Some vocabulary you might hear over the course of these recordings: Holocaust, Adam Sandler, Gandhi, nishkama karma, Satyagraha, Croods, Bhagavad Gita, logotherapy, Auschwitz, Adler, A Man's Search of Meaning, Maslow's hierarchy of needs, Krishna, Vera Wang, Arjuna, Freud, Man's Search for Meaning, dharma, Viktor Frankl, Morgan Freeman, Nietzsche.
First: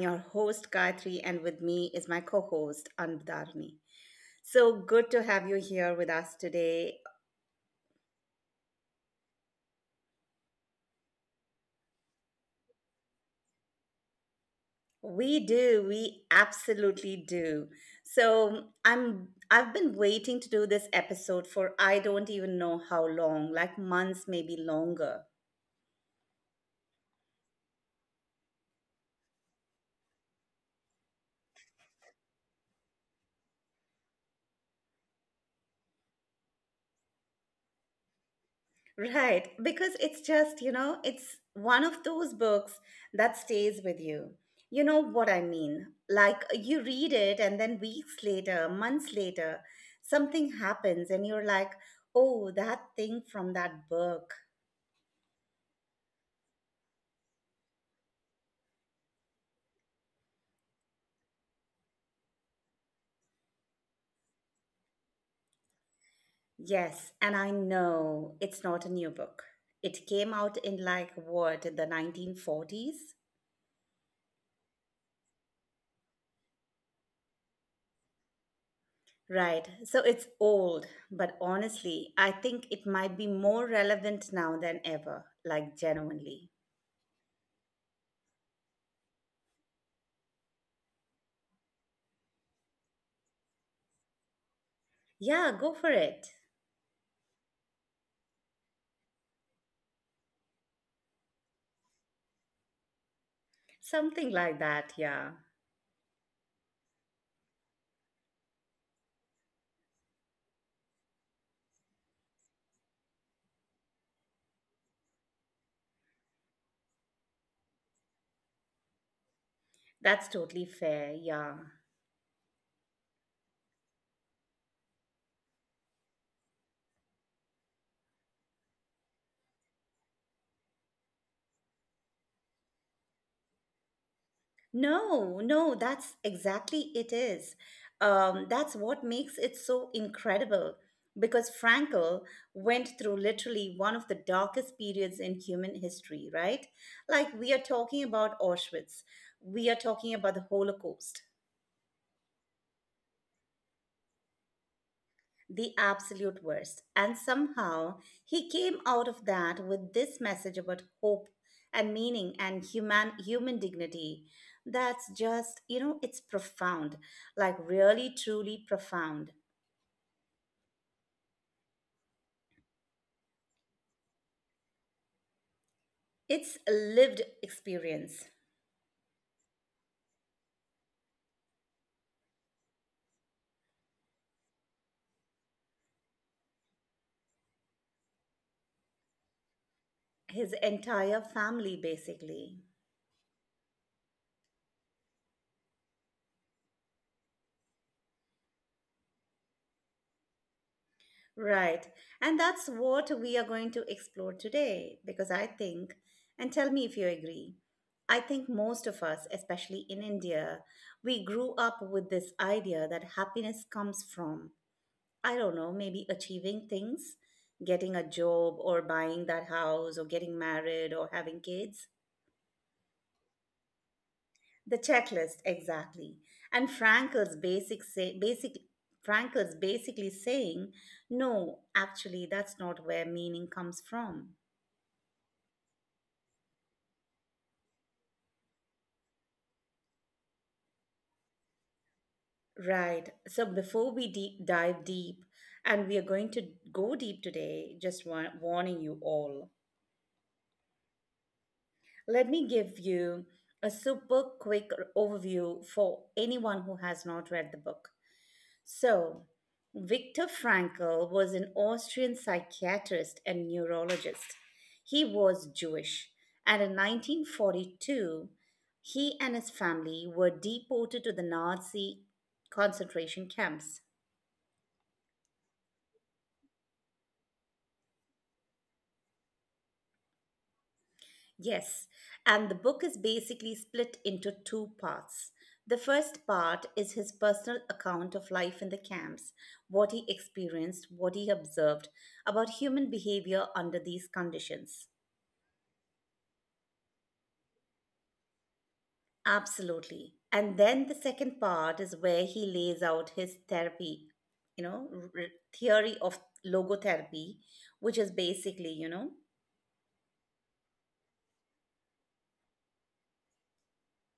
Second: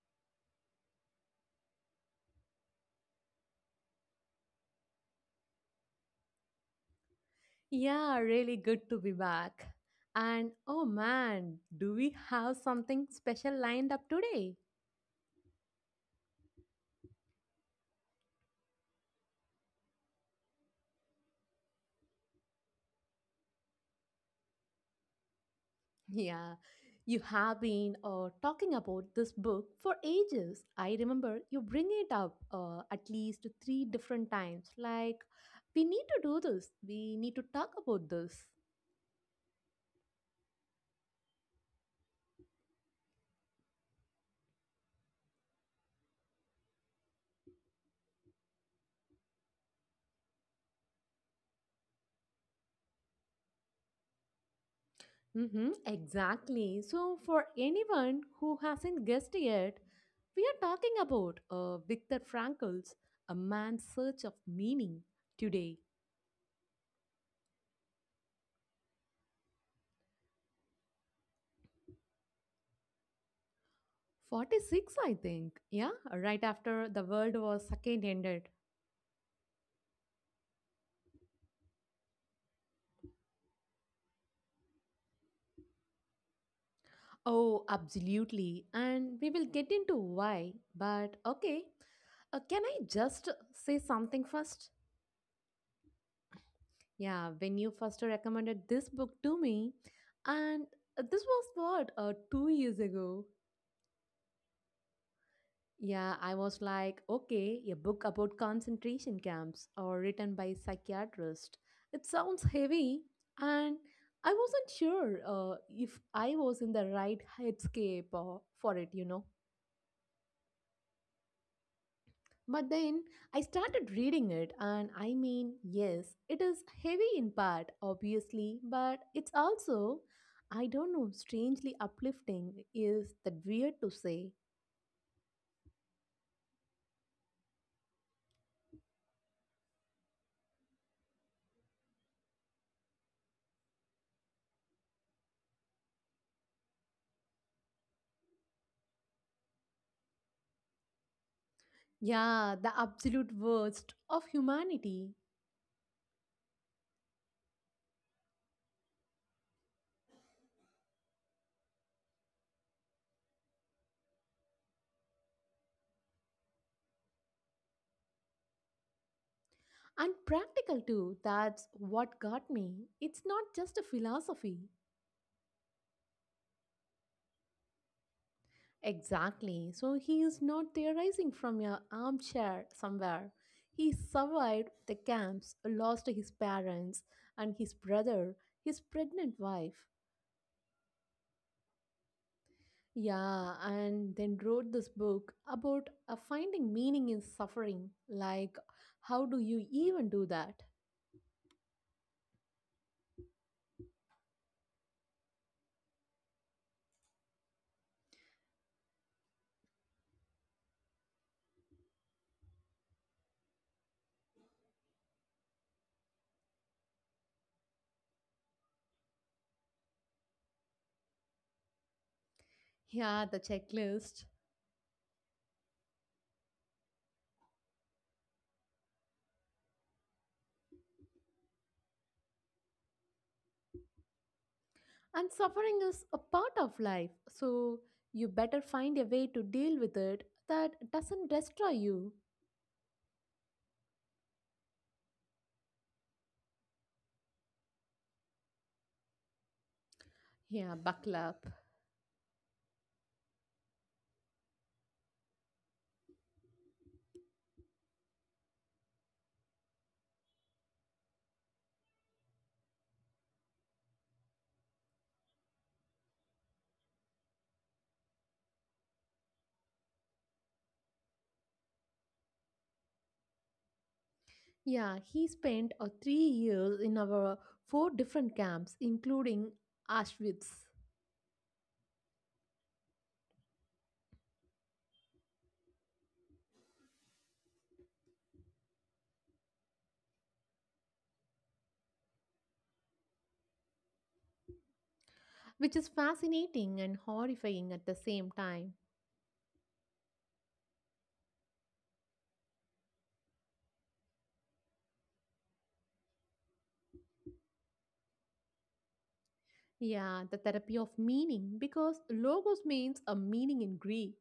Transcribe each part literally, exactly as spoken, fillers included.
your host Gayatri and with me is my co-host Anbudharani. So good to have you here with us today. Yeah, really good to be back. And oh man, do we have something special lined up today? We do, we absolutely do. So I'm I've been waiting to do this episode for I don't even know how long, like months maybe longer. Yeah, you have been uh, talking about this book for ages. I remember you bring it up uh, at least three different times. Like, we need to do this, we need to talk about this. Right, because it's just, you know, it's one of those books that stays with you. You know what I mean? Like you read it, and then weeks later, months later, something happens, and you're like, oh, that thing from that book. Mm-hmm, exactly. So, for anyone who hasn't guessed yet, we are talking about uh, Viktor Frankl's A Man's Search of Meaning today. Yes, and I know it's not a new book. It came out in like what, the nineteen forties? forty-six, I think. Yeah, right after the world was second ended. Right, so it's old, but honestly, I think it might be more relevant now than ever, like genuinely. Oh, absolutely. And we will get into why. But okay, uh, can I just say something first? Yeah, go for it. Yeah, when you first recommended this book to me, and this was what, uh, two years ago? Something like that, yeah. Yeah, I was like, okay, a book about concentration camps or written by psychiatrist. It sounds heavy, and I wasn't sure uh, if I was in the right headscape uh, for it, you know. That's totally fair, yeah. But then I started reading it, and I mean, yes, it is heavy in part, obviously, but it's also, I don't know, strangely uplifting. Is that weird to say? No, no, that's exactly it is. Um, that's what makes it so incredible because Frankel went through literally one of the darkest periods in human history, right? Like we are talking about Auschwitz, we are talking about the Holocaust, Yeah, the absolute worst of humanity. the absolute worst. And somehow he came out of that with this message about hope and meaning and human human dignity. That's just, you know, it's profound, like really truly profound. And practical too, that's what got me. It's not just a philosophy. It's a lived experience. Exactly. So he is not theorizing from your armchair somewhere. He survived the camps, lost his parents and his brother, his pregnant wife. His entire family basically. Yeah, and then wrote this book about uh, finding meaning in suffering. Like, how do you even do that? Right. And that's what we are going to explore today because I think, and tell me if you agree, I think most of us, especially in India, we grew up with this idea that happiness comes from, I don't know, maybe achieving things, getting a job or buying that house or getting married or having kids. Yeah, the checklist. The checklist, exactly. And Frankel's basic say, basic Frankel's basically saying, no, actually, that's not where meaning comes from. And suffering is a part of life, so you better find a way to deal with it that doesn't destroy you. Right. So before we deep dive deep, and we are going to go deep today, just wa- warning you all, Yeah, buckle up. let me give you a super quick overview for anyone who has not read the book. So, Viktor Frankl was an Austrian psychiatrist and neurologist. He was Jewish, and in nineteen forty-two, he and his family were deported to the Nazi concentration camps. Yeah, he spent uh, three years in our four different camps, including Auschwitz, Yes, and the book is basically split into two parts. The first part is his personal account of life in the camps, what he experienced, what he observed about human behavior under these conditions. which is fascinating and horrifying at the same time. Absolutely. And then the second part is where he lays out his therapy, you know, r- r- theory of logotherapy, which is basically, you know, Yeah, the therapy of meaning, because logos means a meaning in Greek.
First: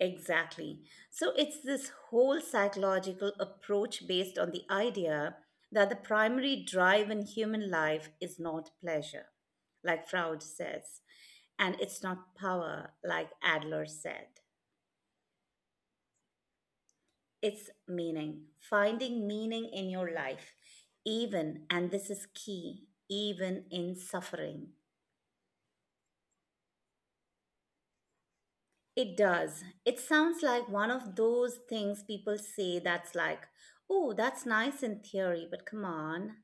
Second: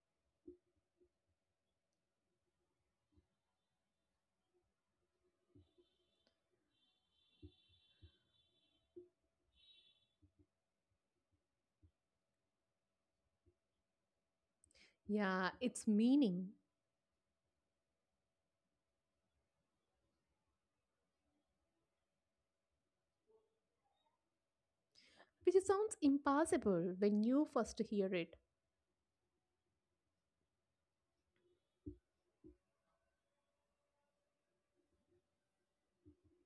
exactly. So it's this whole psychological approach based on the idea that the primary drive in human life is not pleasure, like Freud says, and it's not power, like Adler said. Yeah, it's meaning, It's meaning, finding meaning in your life, even, and this is key, even in suffering. which sounds impossible when you first hear it. It does. It sounds like one of those things people say that's like, oh, that's nice in theory, but come on.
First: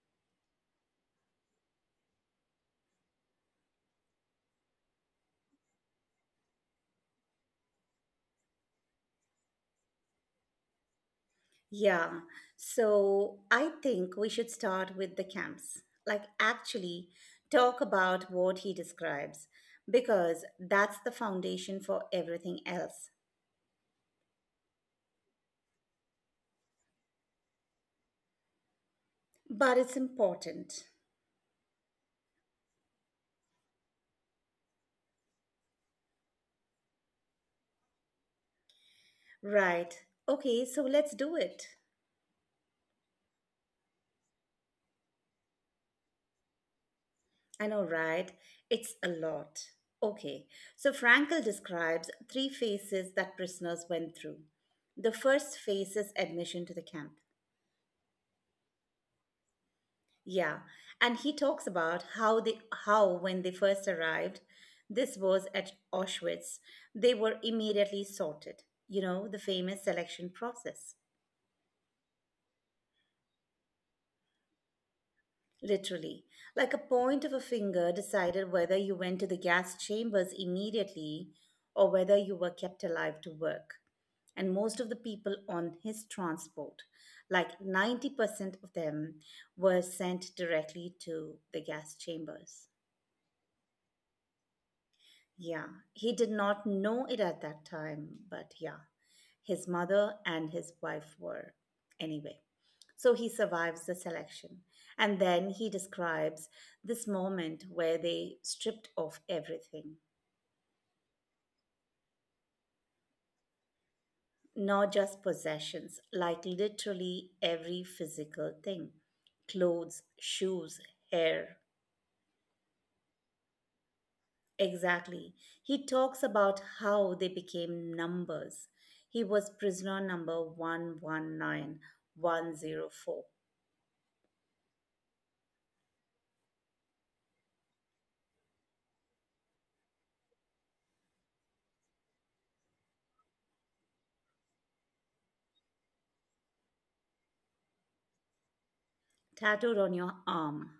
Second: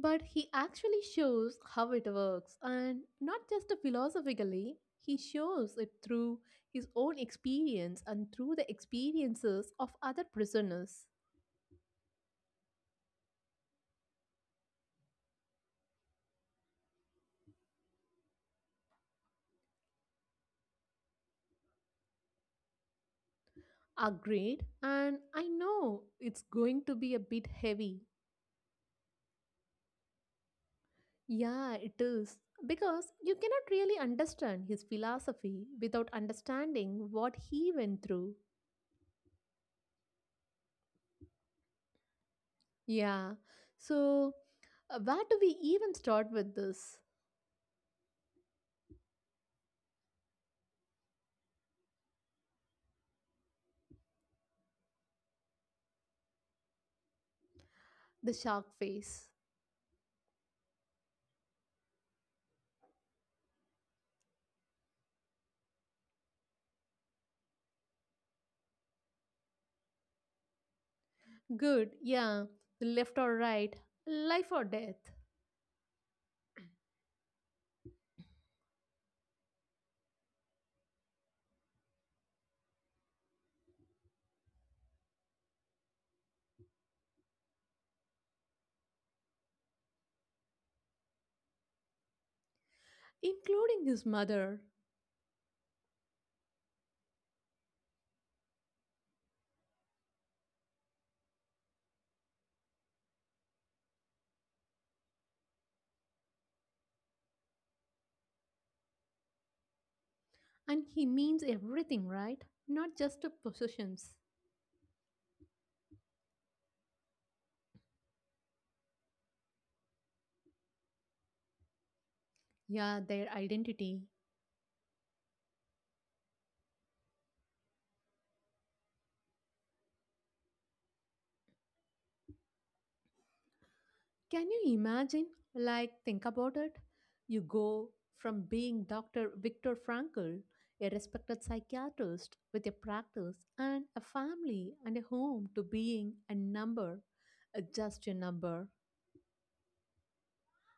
But he actually shows how it works, and not just philosophically, he shows it through his own experience and through the experiences of other prisoners. Yeah. So I think we should start with the camps, like, actually talk about what he describes, because that's the foundation for everything else. Agreed, and I know it's going to be a bit heavy. But it's important. Yeah, it is. Because you cannot really understand his philosophy without understanding what he went through. Right. Okay, so let's do it. Yeah, so uh, where do we even start with this? I know, right? It's a lot. Okay, so Frankel describes three phases that prisoners went through. The first phase is admission to the camp. The shark face. Yeah, and he talks about how they how when they first arrived, this was at Auschwitz, they were immediately sorted. You know, the famous selection process. Good, yeah, left or right, life or death, Literally, like a point of a finger decided whether you went to the gas chambers immediately or whether you were kept alive to work. And most of the people on his transport, like ninety percent of them, were sent directly to the gas chambers. including his mother. Yeah, he did not know it at that time, but yeah, his mother and his wife were. Anyway, so he survives the selection. And then he describes this moment where they stripped off everything, And he means everything, right? Not just the possessions. not just possessions, like literally every physical thing clothes, shoes, hair. Yeah, their identity. Exactly. He talks about how they became numbers. He was prisoner number one one nine one zero four, Can you imagine? Like, think about it. You go from being Doctor Viktor Frankl, a respected psychiatrist with a practice and a family and a home, to being a number, uh, just a number. tattooed on your arm.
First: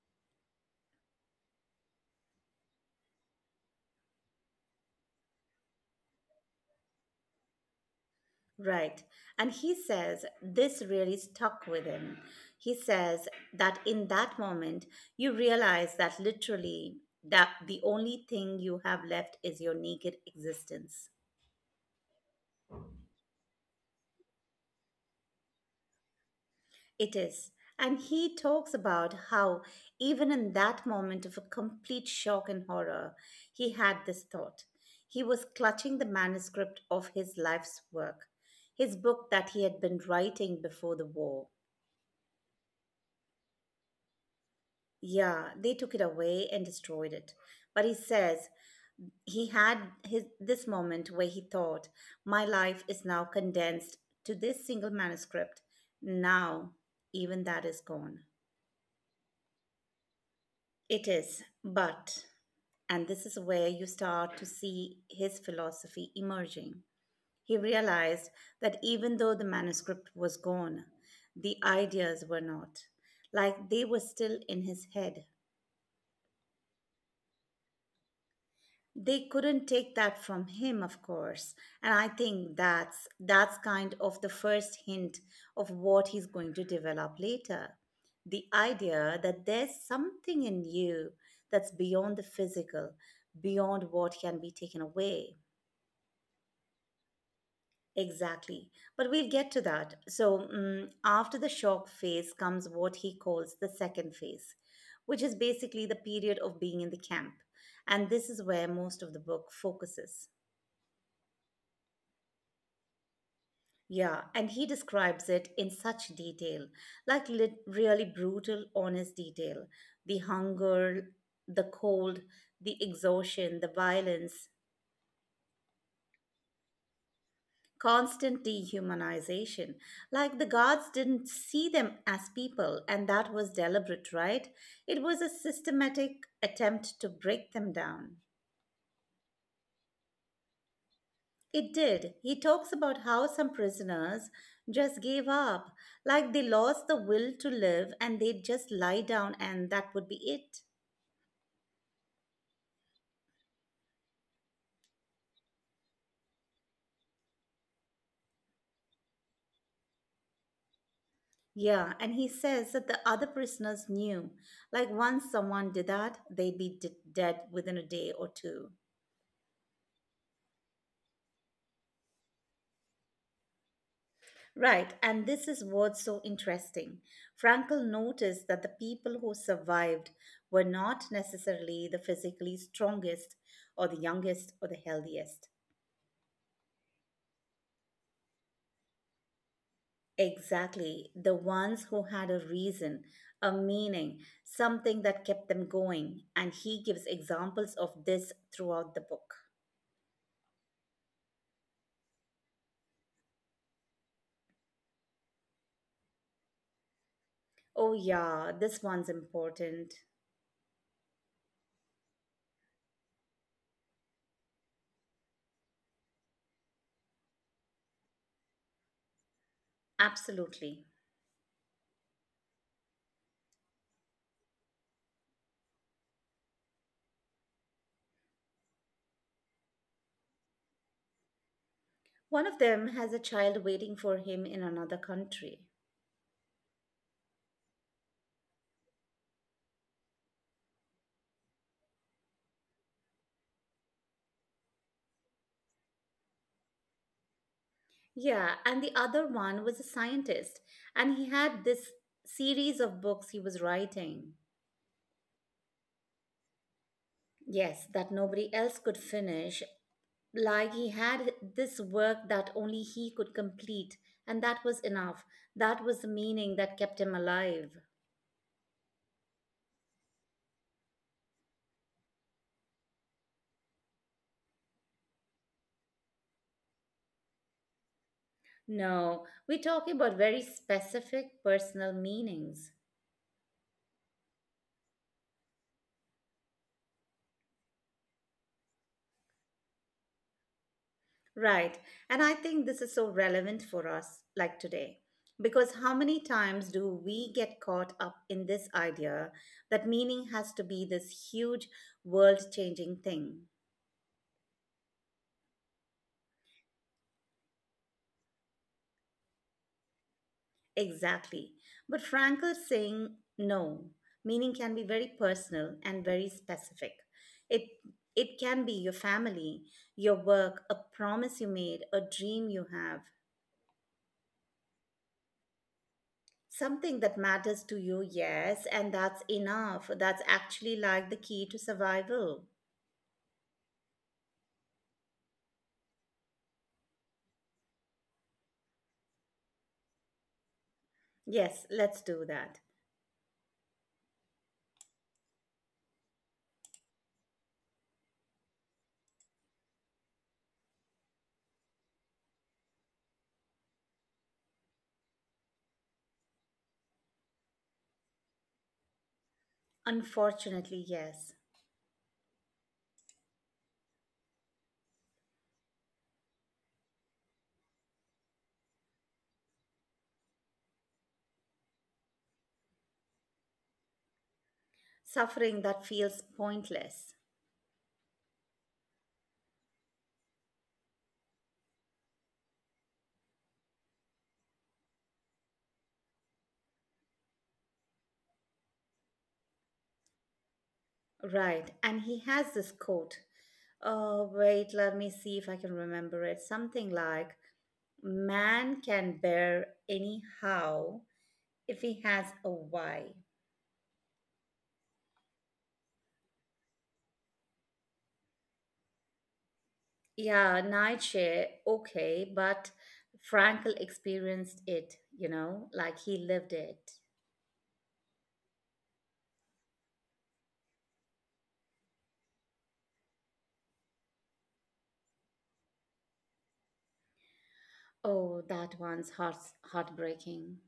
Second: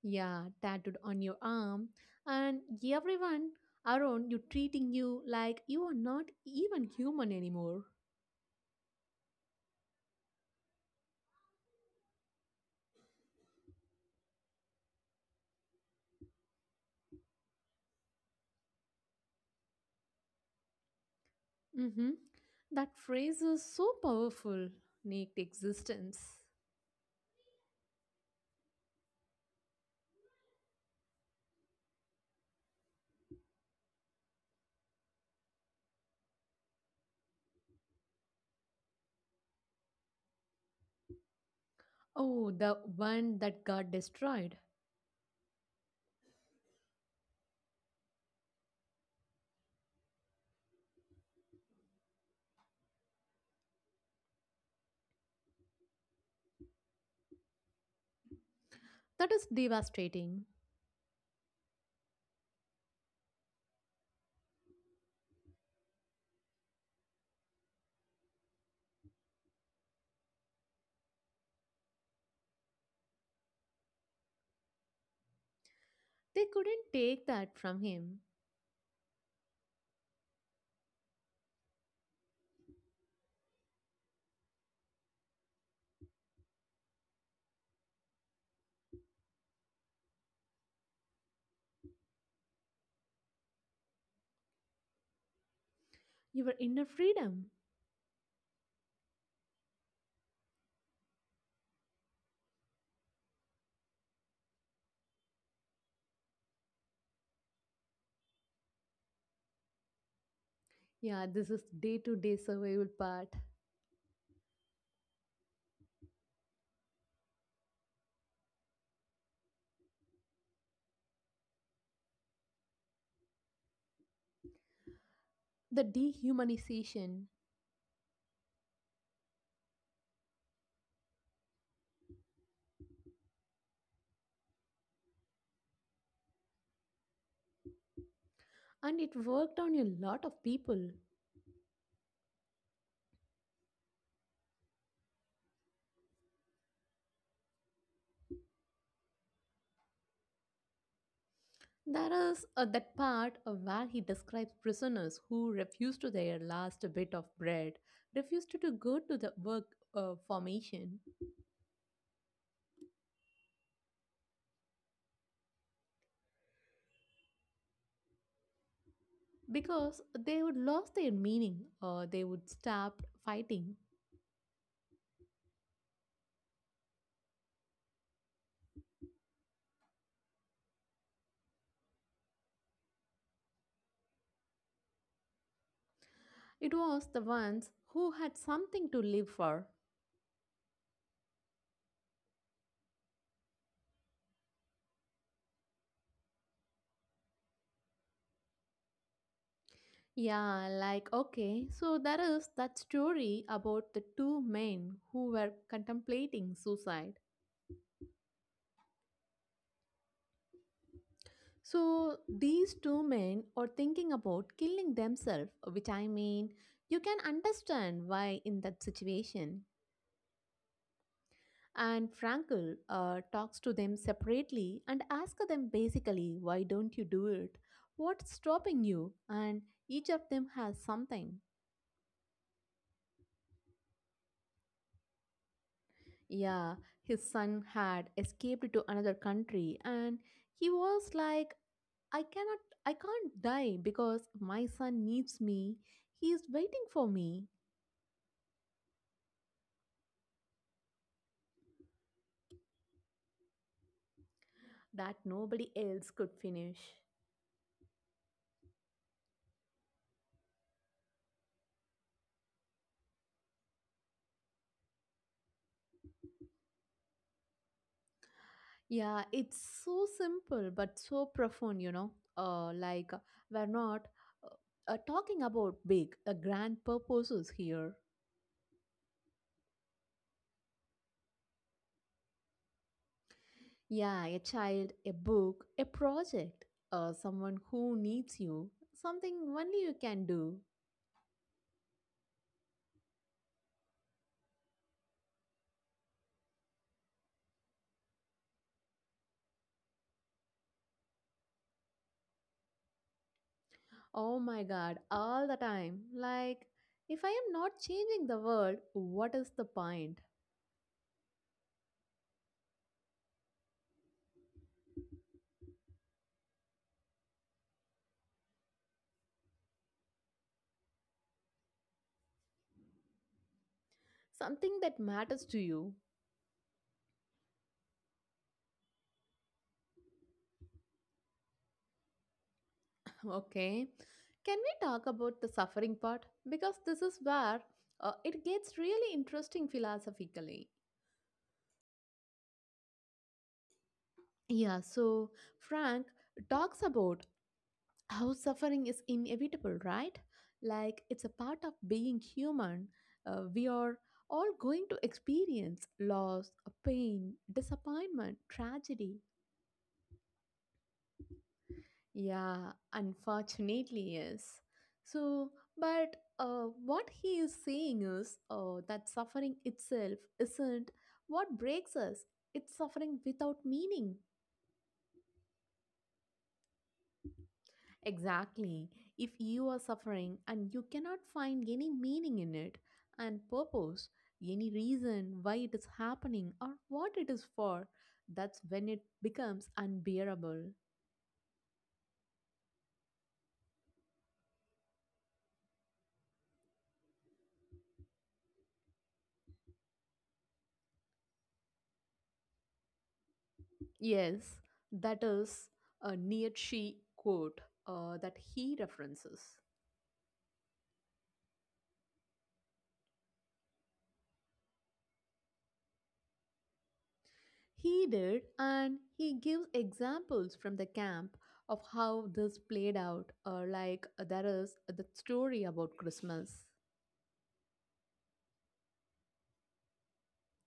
Yeah, tattooed on your arm, and everyone around you treating you like you are not even human anymore. Right. And he says this really stuck with him. He says that in that moment, you realize that literally that the only thing you have left is your naked existence. Mm-hmm. That phrase is so powerful, naked existence. It is. And he talks about how, even in that moment of a complete shock and horror, he had this thought. He was clutching the manuscript of his life's work, his book that he had been writing before the war. Oh, the one that got destroyed. Yeah, they took it away and destroyed it. But he says he had his, this moment where he thought, my life is now condensed to this single manuscript. Now, even that is gone. That is devastating. It is. But and this is where you start to see his philosophy emerging. He realized that even though the manuscript was gone, the ideas were not. Like they were still in his head. They couldn't take that from him. They couldn't take that from him, of course. And I think that's that's kind of the first hint of what he's going to develop later. The idea that there's something in you that's beyond the physical, beyond what can be taken away. Your inner freedom. Exactly. But we'll get to that. So, mm after the shock phase comes what he calls the second phase, which is basically the period of being in the camp. And this is where most of the book focuses. Yeah, this is day to day survival part. Yeah, and he describes it in such detail, like lit- really brutal, honest detail. The hunger, the cold, the exhaustion, the violence, The dehumanization. constant dehumanization. Like the guards didn't see them as people, and that was deliberate, right? It was a systematic attempt to break them down. And it worked on a lot of people. It did. He talks about how some prisoners just gave up, like they lost the will to live and they'd just lie down and that would be it. There is uh, that part uh, where he describes prisoners who refuse to their last bit of bread, refused to go to the work uh, formation Yeah, and he says that the other prisoners knew, like once someone did that, they'd be d- dead within a day or two. because they would lose their meaning or they would stop fighting. Right, and this is what's so interesting. Frankel noticed that the people who survived were not necessarily the physically strongest or the youngest or the healthiest. It was the ones who had something to live for. Exactly, the ones who had a reason, a meaning, something that kept them going, and he gives examples of this throughout the book. Yeah, like okay, so there is that story about the two men who were contemplating suicide. Oh, yeah, this one's important. So these two men are thinking about killing themselves, which I mean, you can understand why in that situation. Absolutely. And Frankel uh, talks to them separately and asks them basically, why don't you do it? What's stopping you? And each of them has something. One of them has a child waiting for him in another country. Yeah, his son had escaped to another country and he was like, I cannot, I can't die because my son needs me. He is waiting for me. Yeah, and the other one was a scientist, and he had this series of books he was writing. That nobody else could finish. Yes, that nobody else could finish. Like he had this work that only he could complete, and that was enough. That was the meaning that kept him alive. Yeah, it's so simple but so profound, you know. Uh, like, uh, we're not uh, uh, talking about big, uh, grand purposes here. No, we're talking about very specific personal meanings. Yeah, a child, a book, a project, uh, someone who needs you, something only you can do. Right. And I think this is so relevant for us, like today. Because how many times do we get caught up in this idea that meaning has to be this huge world changing thing? Oh my god, all the time. Like, if I am not changing the world, what is the point? Exactly. But Frankl is saying no, meaning can be very personal and very specific. It, it can be your family, your work, a promise you made, a dream you have. Something that matters to you. Something that matters to you, yes, and that's enough. That's actually like the key to survival. Okay. Can we talk about the suffering part? Because this is where uh, it gets really interesting philosophically. Yes, let's do that. Yeah, so Frank talks about how suffering is inevitable, right? Like it's a part of being human. Uh, we are all going to experience loss, pain, disappointment, tragedy. Unfortunately, yes. Yeah, unfortunately, yes. So, but uh, what he is saying is uh, that suffering itself isn't what breaks us, it's suffering without meaning. Suffering that feels pointless. Exactly. If you are suffering and you cannot find any meaning in it and purpose, any reason why it is happening or what it is for, that's when it becomes unbearable. Right, and he has this quote. Oh, wait, let me see if I can remember it. Something like, man can bear anyhow if he has a why. Yes, that is a Nietzsche quote uh, that he references. Yeah, Nietzsche, okay, but Frankl experienced it, you know, like he lived it. He did, and he gives examples from the camp of how this played out, uh, like uh, there is the story about Christmas. Oh, that one's heart heartbreaking.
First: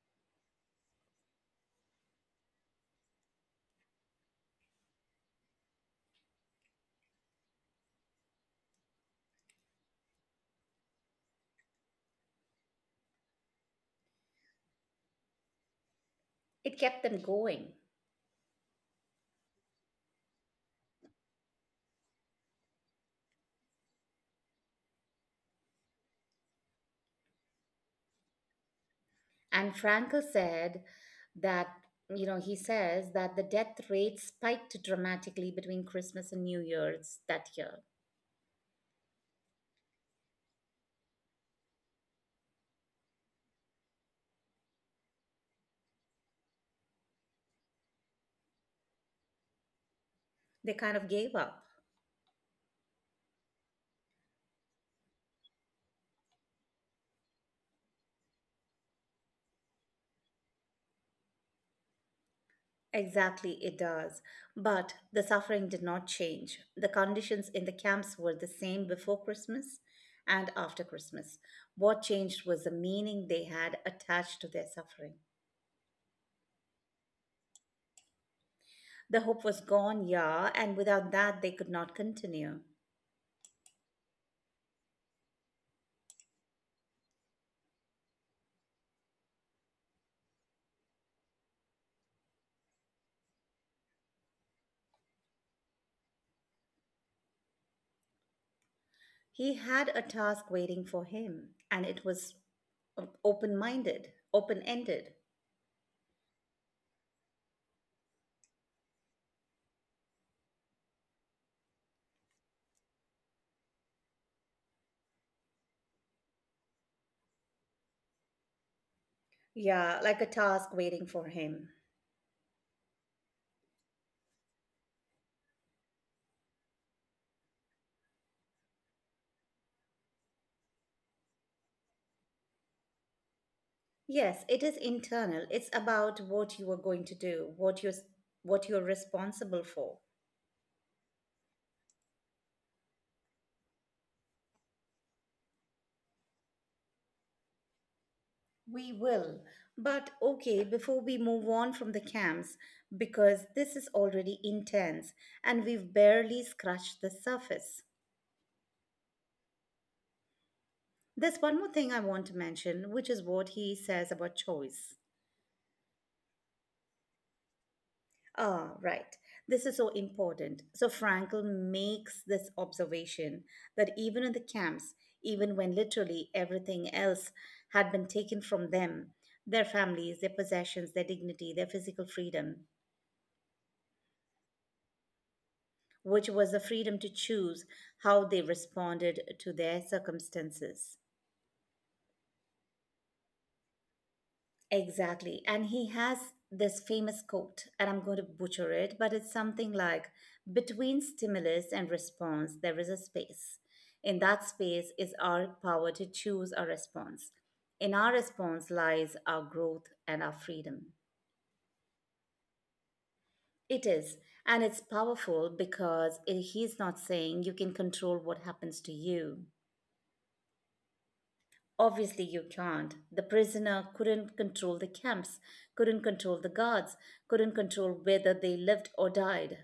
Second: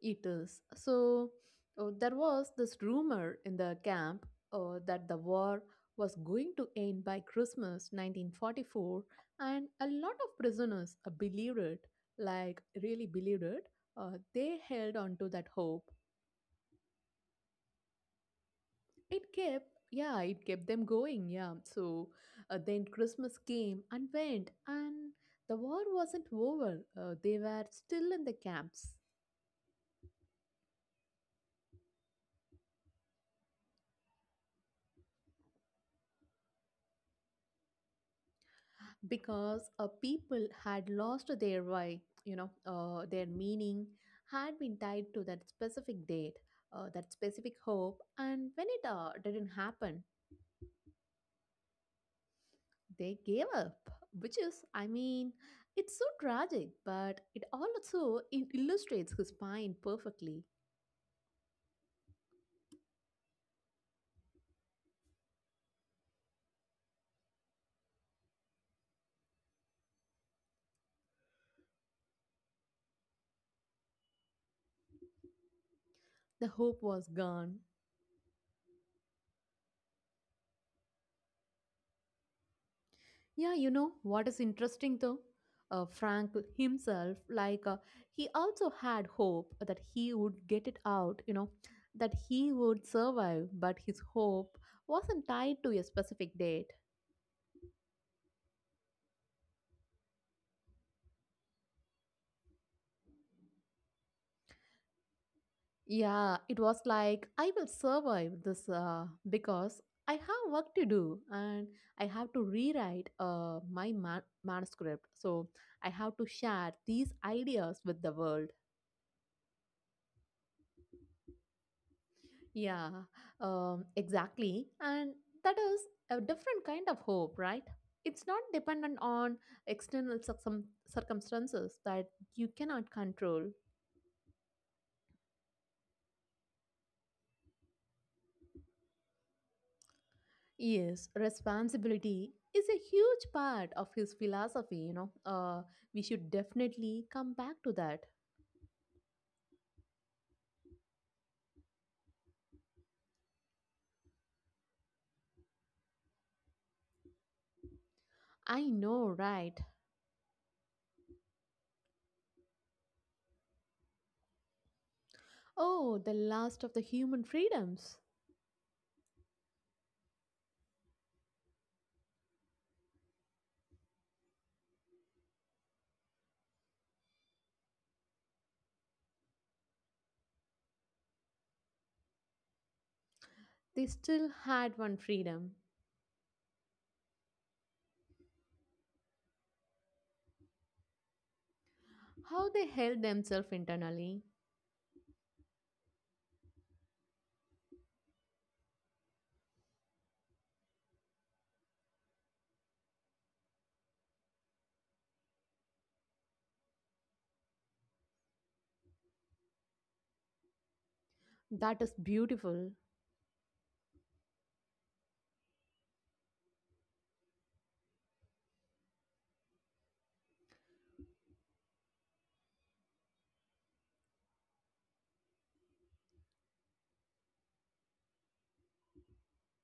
It is. So uh, there was this rumor in the camp uh, that the war was going to end by Christmas nineteen forty-four, and a lot of prisoners uh, believed it, like really believed it. Uh, they held on to that hope. It kept them going. It kept, yeah, it kept them going, yeah. So uh, then Christmas came and went, and the war wasn't over. Uh, they were still in the camps. And Frankl said that, you know, he says that the death rate spiked dramatically between Christmas and New Year's that year. Because a people had lost their way, you know uh, their meaning had been tied to that specific date, uh, that specific hope, and when it uh, didn't happen, They kind of gave up. they gave up, which is, I mean, it's so tragic but it also it illustrates his point perfectly. Exactly, it does. But the suffering did not change. The conditions in the camps were the same before Christmas and after Christmas. What changed was the meaning they had attached to their suffering. The hope was gone. The hope was gone, yeah, and without that they could not continue. Yeah, you know what is interesting though? Uh, Frank himself, like, uh, he also had hope that he would get it out, you know, that he would survive, but his hope wasn't tied to a specific date. He had a task waiting for him, and it was open minded, open ended. Yeah, it was like, I will survive this uh, because I have work to do and I have to rewrite uh, my ma- manuscript. So I have to share these ideas with the world. Yeah, like a task waiting for him. Yeah, um, exactly. And that is a different kind of hope, right? It's not dependent on external circum- circumstances that you cannot control. Yes, it is internal. It's about what you are going to do, what you're what you're responsible for. Yes, responsibility is a huge part of his philosophy, you know. Uh, we should definitely come back to that. We will. But okay, before we move on from the camps, because this is already intense and we've barely scratched the surface. I know, right? There's one more thing I want to mention, which is what he says about choice. Oh, the last of the human freedoms. Ah, right. This is so important. So Frankl makes this observation that even in the camps, even when literally everything else had been taken from them, their families, their possessions, their dignity, their physical freedom, They still had one freedom. which was the freedom to choose how they responded to their circumstances. How they held themselves internally. Exactly. And he has this famous quote, and I'm going to butcher it, but it's something like between stimulus and response, there is a space. In that space is our power to choose our response. In our response lies our growth and our freedom. That is beautiful. It is. And it's powerful because it, he's not saying you can control what happens to you. Obviously, you can't. The prisoner couldn't control the camps, couldn't control the guards, couldn't control whether they lived or died.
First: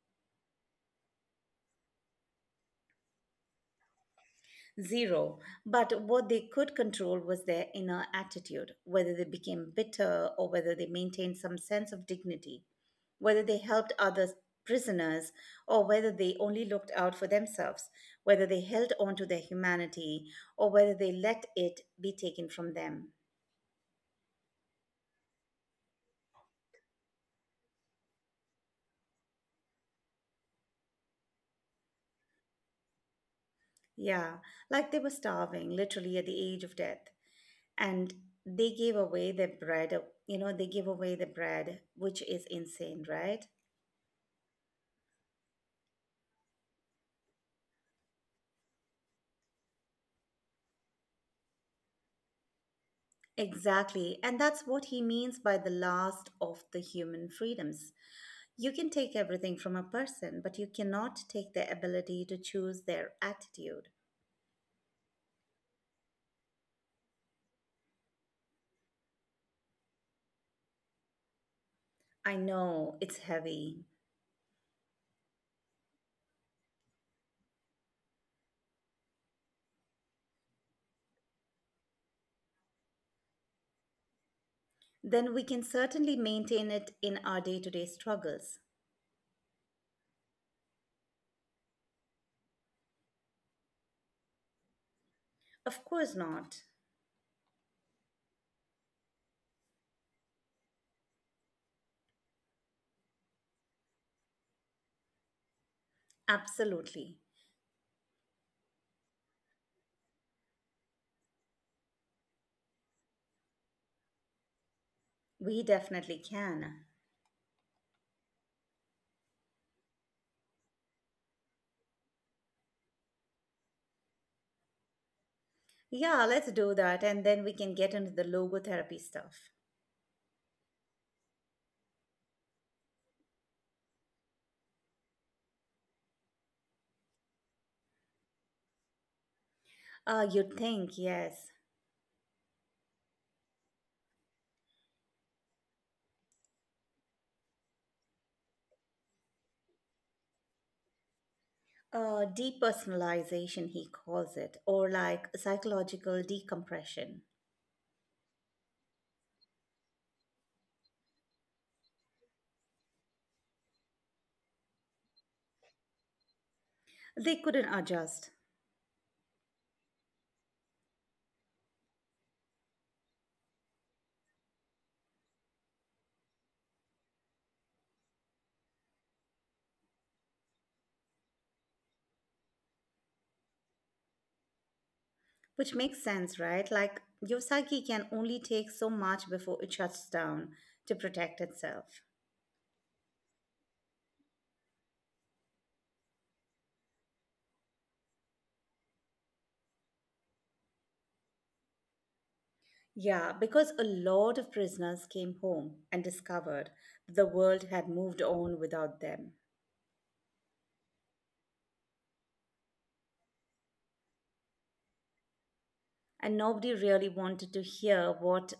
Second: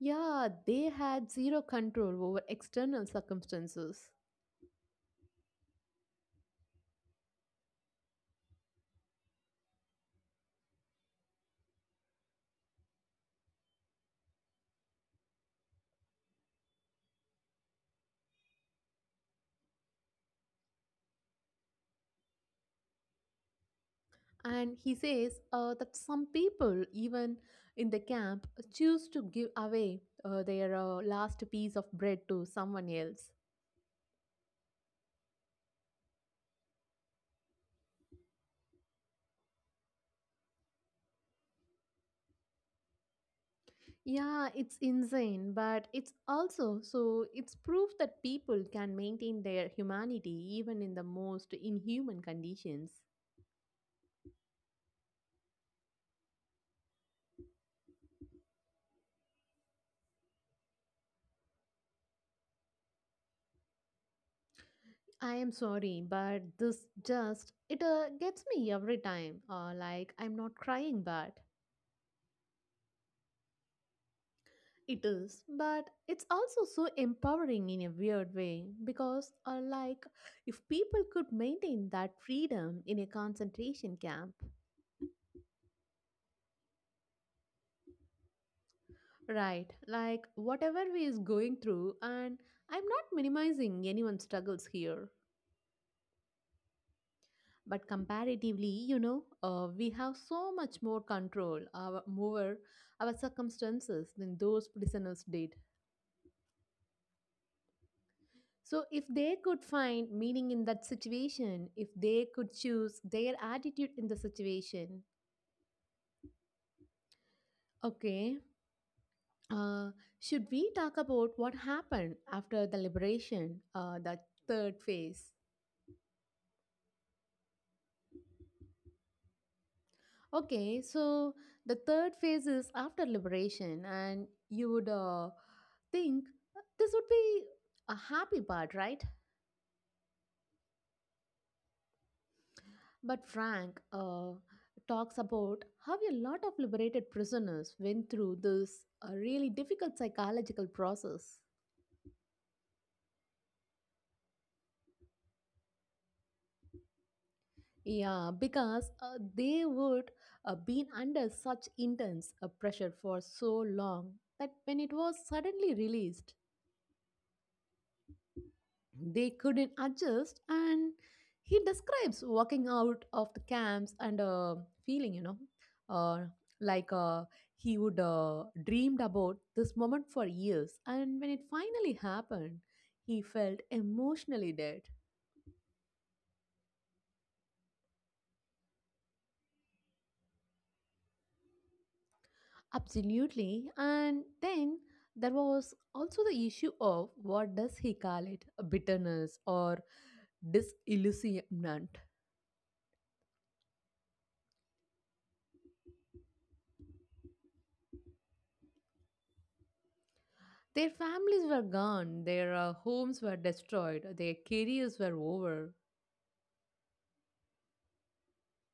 Yeah, they had zero control over external circumstances. Zero. But what they could control was their inner attitude, whether they became bitter or whether they maintained some sense of dignity, whether they helped other prisoners or whether they only looked out for themselves, whether they held on to their humanity or whether they let it be taken from them. And he says uh, that some people, even in the camp, choose to give away uh, their uh, last piece of bread to someone else. Yeah, like they were starving, literally at the age of death. And they gave away their bread, uh, you know, they give away the bread, which is insane, right? Yeah, it's insane, but it's also so it's proof that people can maintain their humanity even in the most inhuman conditions. Exactly. And that's what he means by the last of the human freedoms. You can take everything from a person, but you cannot take their ability to choose their attitude. I am sorry, but this just it uh, gets me every time. Uh, like I'm not crying, but I know it's heavy. it is. But it's also so empowering in a weird way because, uh, like, if people could maintain that freedom in a concentration camp, Then we can certainly maintain it in our day to day struggles. right? Like whatever we is going through, and I'm not minimizing anyone's struggles here. Of course not. But comparatively, you know, uh, we have so much more control our, over our circumstances than those prisoners did. Absolutely. So, if they could find meaning in that situation, if they could choose their attitude in the situation, We definitely can. okay. Uh, should we talk about what happened after the liberation, uh, the third phase? Yeah, let's do that, and then we can get into the logotherapy stuff. Okay, so the third phase is after liberation, and you would uh, think uh, this would be a happy part, right? Uh, you'd think, yes. But Frank uh, talks about how a lot of liberated prisoners went through this uh, really difficult psychological process. Uh, depersonalization, he calls it, or like psychological decompression. Yeah, because uh, they would uh, been under such intense uh, pressure for so long that when it was suddenly released, They couldn't adjust, they couldn't adjust, and he describes walking out of the camps and uh, feeling, you know uh, like uh, he would uh, dreamed about this moment for years, and when it finally happened he felt emotionally dead. which makes sense, right? Like, your psyche can only take so much before it shuts down to protect itself. Absolutely. And then there was also the issue of, what does he call it, bitterness or disillusionment. Yeah, because a lot of prisoners came home and discovered the world had moved on without them. Their families were gone, their uh, homes were destroyed, their careers were over. And nobody really wanted to hear what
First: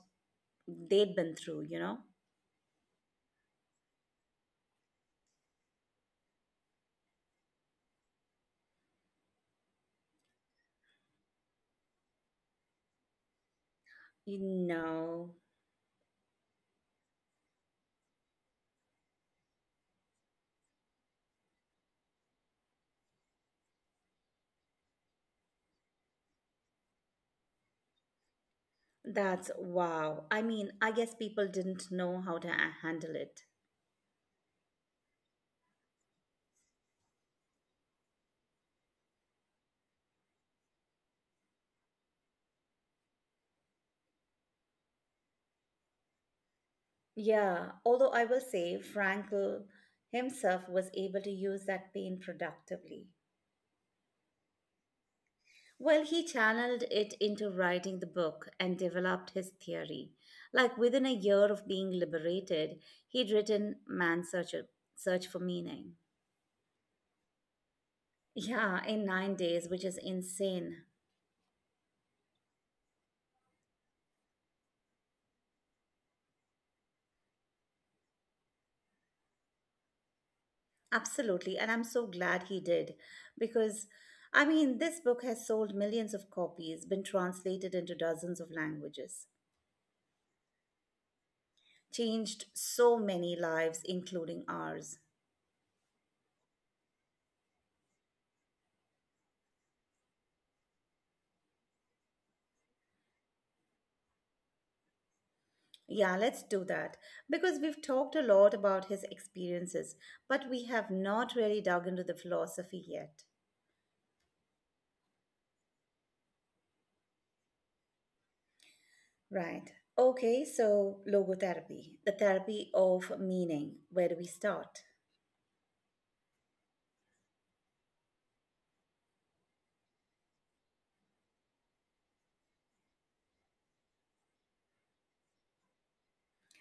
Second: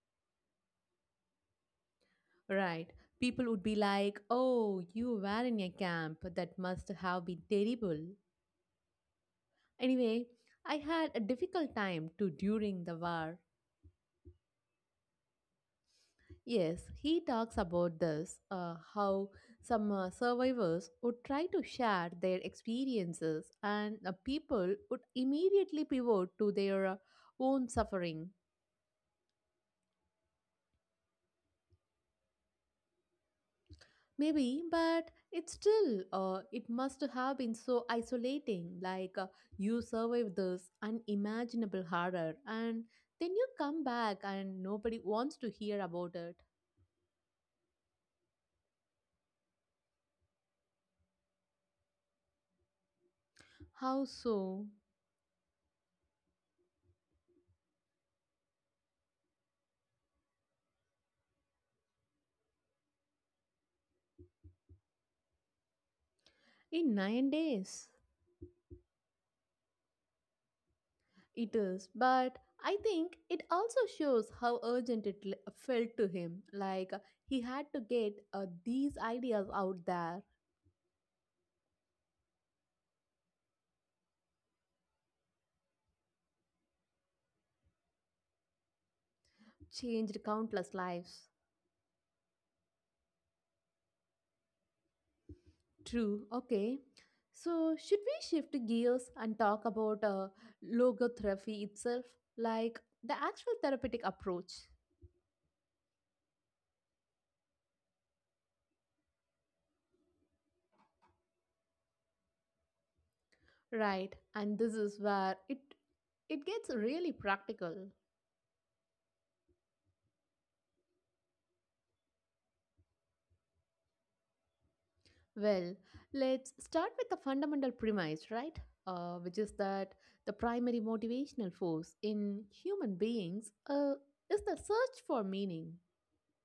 they'd been through, you know? Right. People would be like, oh, you were in a camp. That must have been terrible. Anyway, I had a difficult time too during the war. You know, Yes, he talks about this, uh, how some uh, survivors would try to share their experiences, and uh, people would immediately pivot to their uh, own suffering. that's wow. I mean, I guess people didn't know how to a- handle it. Maybe, but it still, uh, it must have been so isolating. Like uh, you survive this unimaginable horror and then you come back and nobody wants to hear about it. Yeah, although I will say Frankl himself was able to use that pain productively. How so? Well, he channeled it into writing the book and developed his theory. Like within a year of being liberated, he'd written Man's Search, Search for Meaning. In nine days. Yeah, in nine days, which is insane. It is, but I think it also shows how urgent it l- felt to him. Like uh, he had to get uh, these ideas out there, Absolutely, and I'm so glad he did because I mean, this book has sold millions of copies, been translated into dozens of languages, changed countless lives. changed so many lives, including ours. True. Okay. So, should we shift gears and talk about uh, logotherapy itself, like the actual therapeutic approach? Yeah, let's do that because we've talked a lot about his experiences, but we have not really dug into the philosophy yet. Right. And this is where it it gets really practical. Right. Okay, so logotherapy, the therapy of meaning. Where do we start? Well, let's start with the fundamental premise, right? Uh, which is that the primary motivational force in human beings uh, is the search for meaning,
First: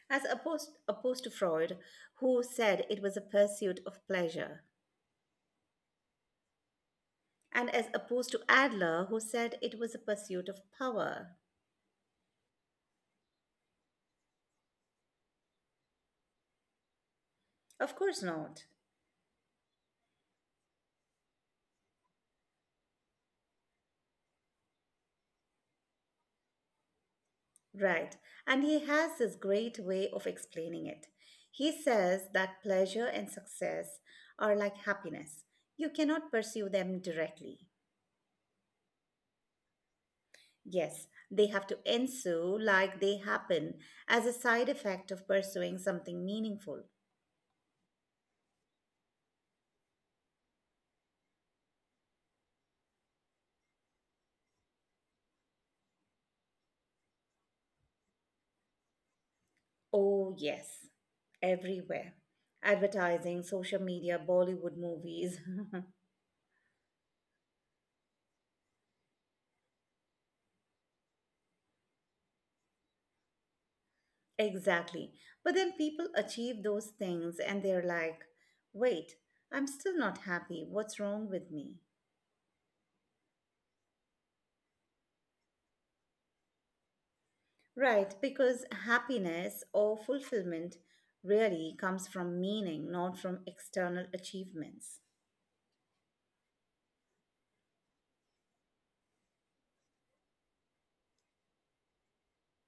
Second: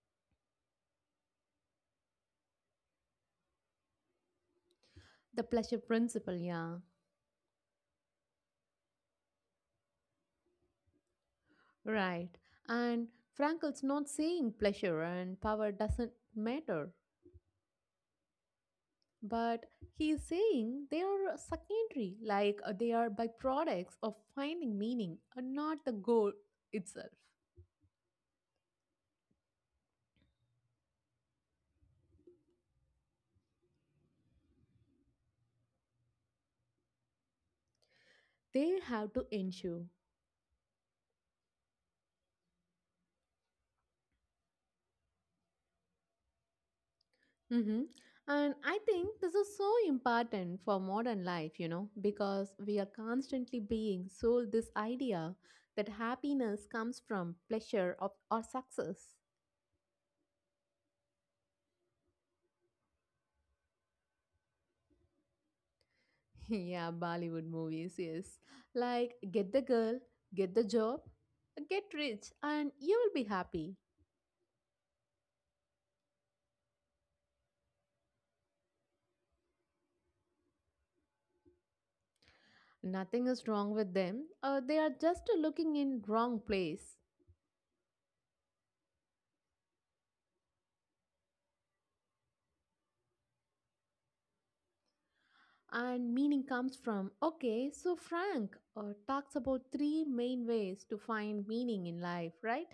as opposed, opposed to Freud, who said it was a pursuit of pleasure, the pleasure principle, yeah. and as opposed to Adler, who said it was a pursuit of power. Right. And Frankel's not saying pleasure and power doesn't matter, Of course not. but he is saying they are secondary, like uh, they are byproducts of finding meaning and not the goal itself. Right. And he has this great way of explaining it. He says that pleasure and success are like happiness. You cannot pursue them directly. They have to ensure. Yes, they have to ensue like they happen as a side effect of pursuing something meaningful. hmm And I think this is so important for modern life, you know, because we are constantly being sold this idea that happiness comes from pleasure of, or success. Oh, yes, everywhere. Advertising, social media, Bollywood movies. Yeah, Bollywood movies, yes. Like Get the Girl, Get the Job, Get Rich, and You Will Be Happy. Exactly. But then people achieve those things and they're like, wait, I'm still not happy. What's wrong with me? Nothing is wrong with them. Uh, they are just looking in wrong place. Right, because happiness or fulfillment really comes from meaning, not from external achievements. And meaning comes from okay, so Frank uh, talks about three main ways to find meaning in life, right?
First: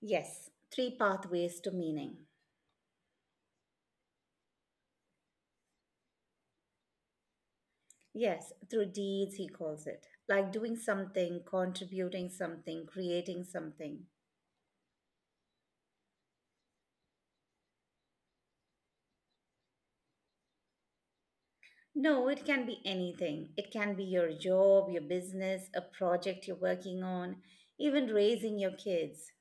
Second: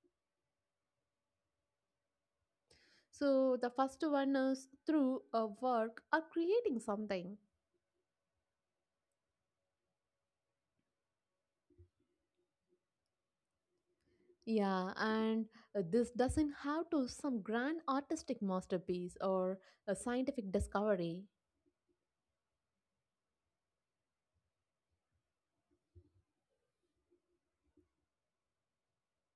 Yes, three pathways to meaning. So the first one is through a work or creating something. Yes, through deeds, he calls it. Like doing something, contributing something, creating something. Yeah, and uh, this doesn't have to some grand artistic masterpiece or a scientific discovery. No, it can be anything. It can be your job, your business, a project you're working on, even raising your kids.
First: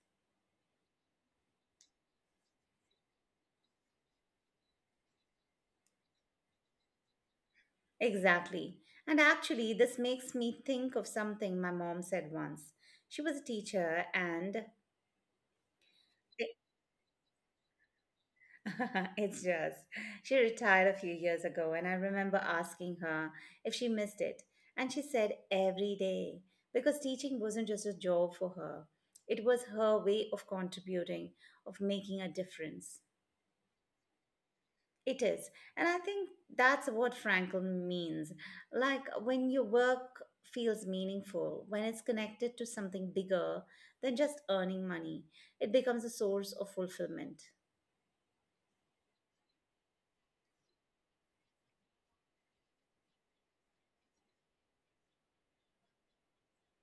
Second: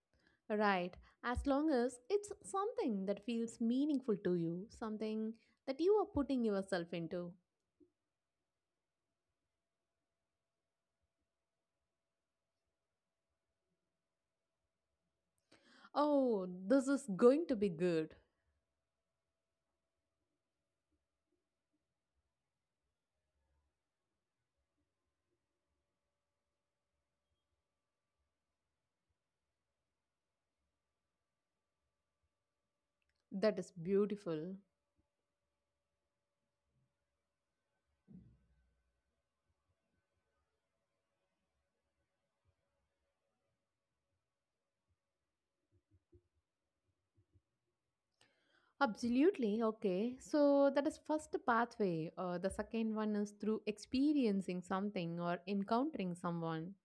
Right, as long as it's something that feels meaningful to you, something that you are putting yourself into. Exactly. And actually, this makes me think of something my mom said once. She was a teacher and Oh, this is going to be good. it's just, she retired a few years ago, and I remember asking her if she missed it. And she said every day, because teaching wasn't just a job for her, it was her way of contributing, of making a difference. That is beautiful. It is. And I think that's what Frankel means. Like when your work feels meaningful, when it's connected to something bigger than just earning money, it becomes a source of fulfillment Absolutely, okay. So that is first pathway. Uh, the second one is through experiencing something or encountering someone.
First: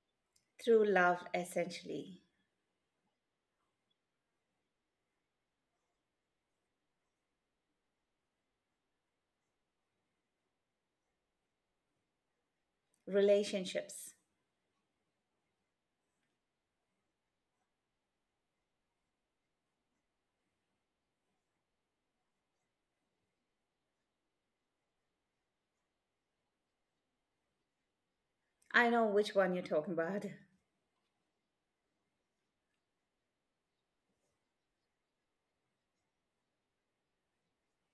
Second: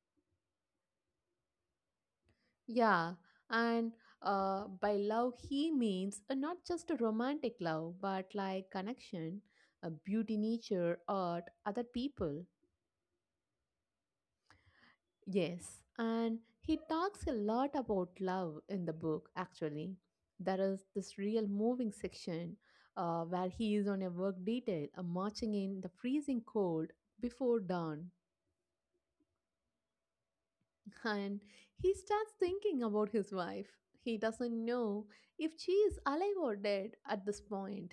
through love, essentially. Yeah, and uh, by love, he means uh, not just a romantic love, but like connection, uh, beauty, nature, art, other people. Relationships. Yes, and he talks a lot about love in the book, actually. There is this real moving section uh, where he is on a work detail, uh, marching in the freezing cold before dawn. I know which one you're talking about. And he starts thinking about his wife. He doesn't know if she is alive or dead at this point.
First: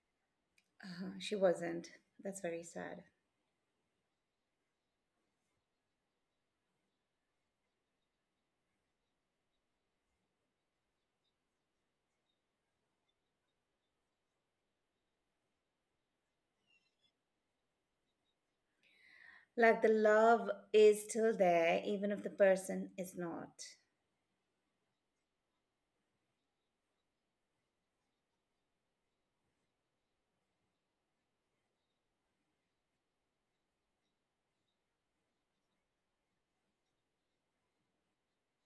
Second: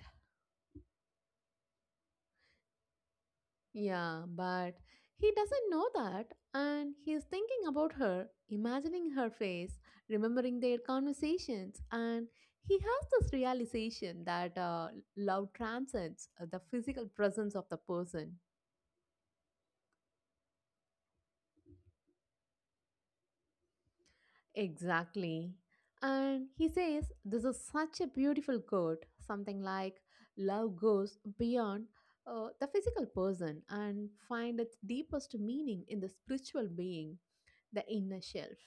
Uh, she wasn't. That's very sad. Yeah, but he doesn't know that. And he is thinking about her, imagining her face, remembering their conversations. And he has this realization that uh, love transcends uh, the physical presence of the person. Like the love is still there, even if the person is not. Exactly. And he says, this is such a beautiful quote, something like, love goes beyond uh, the physical person and find its deepest meaning in the spiritual being, the inner self.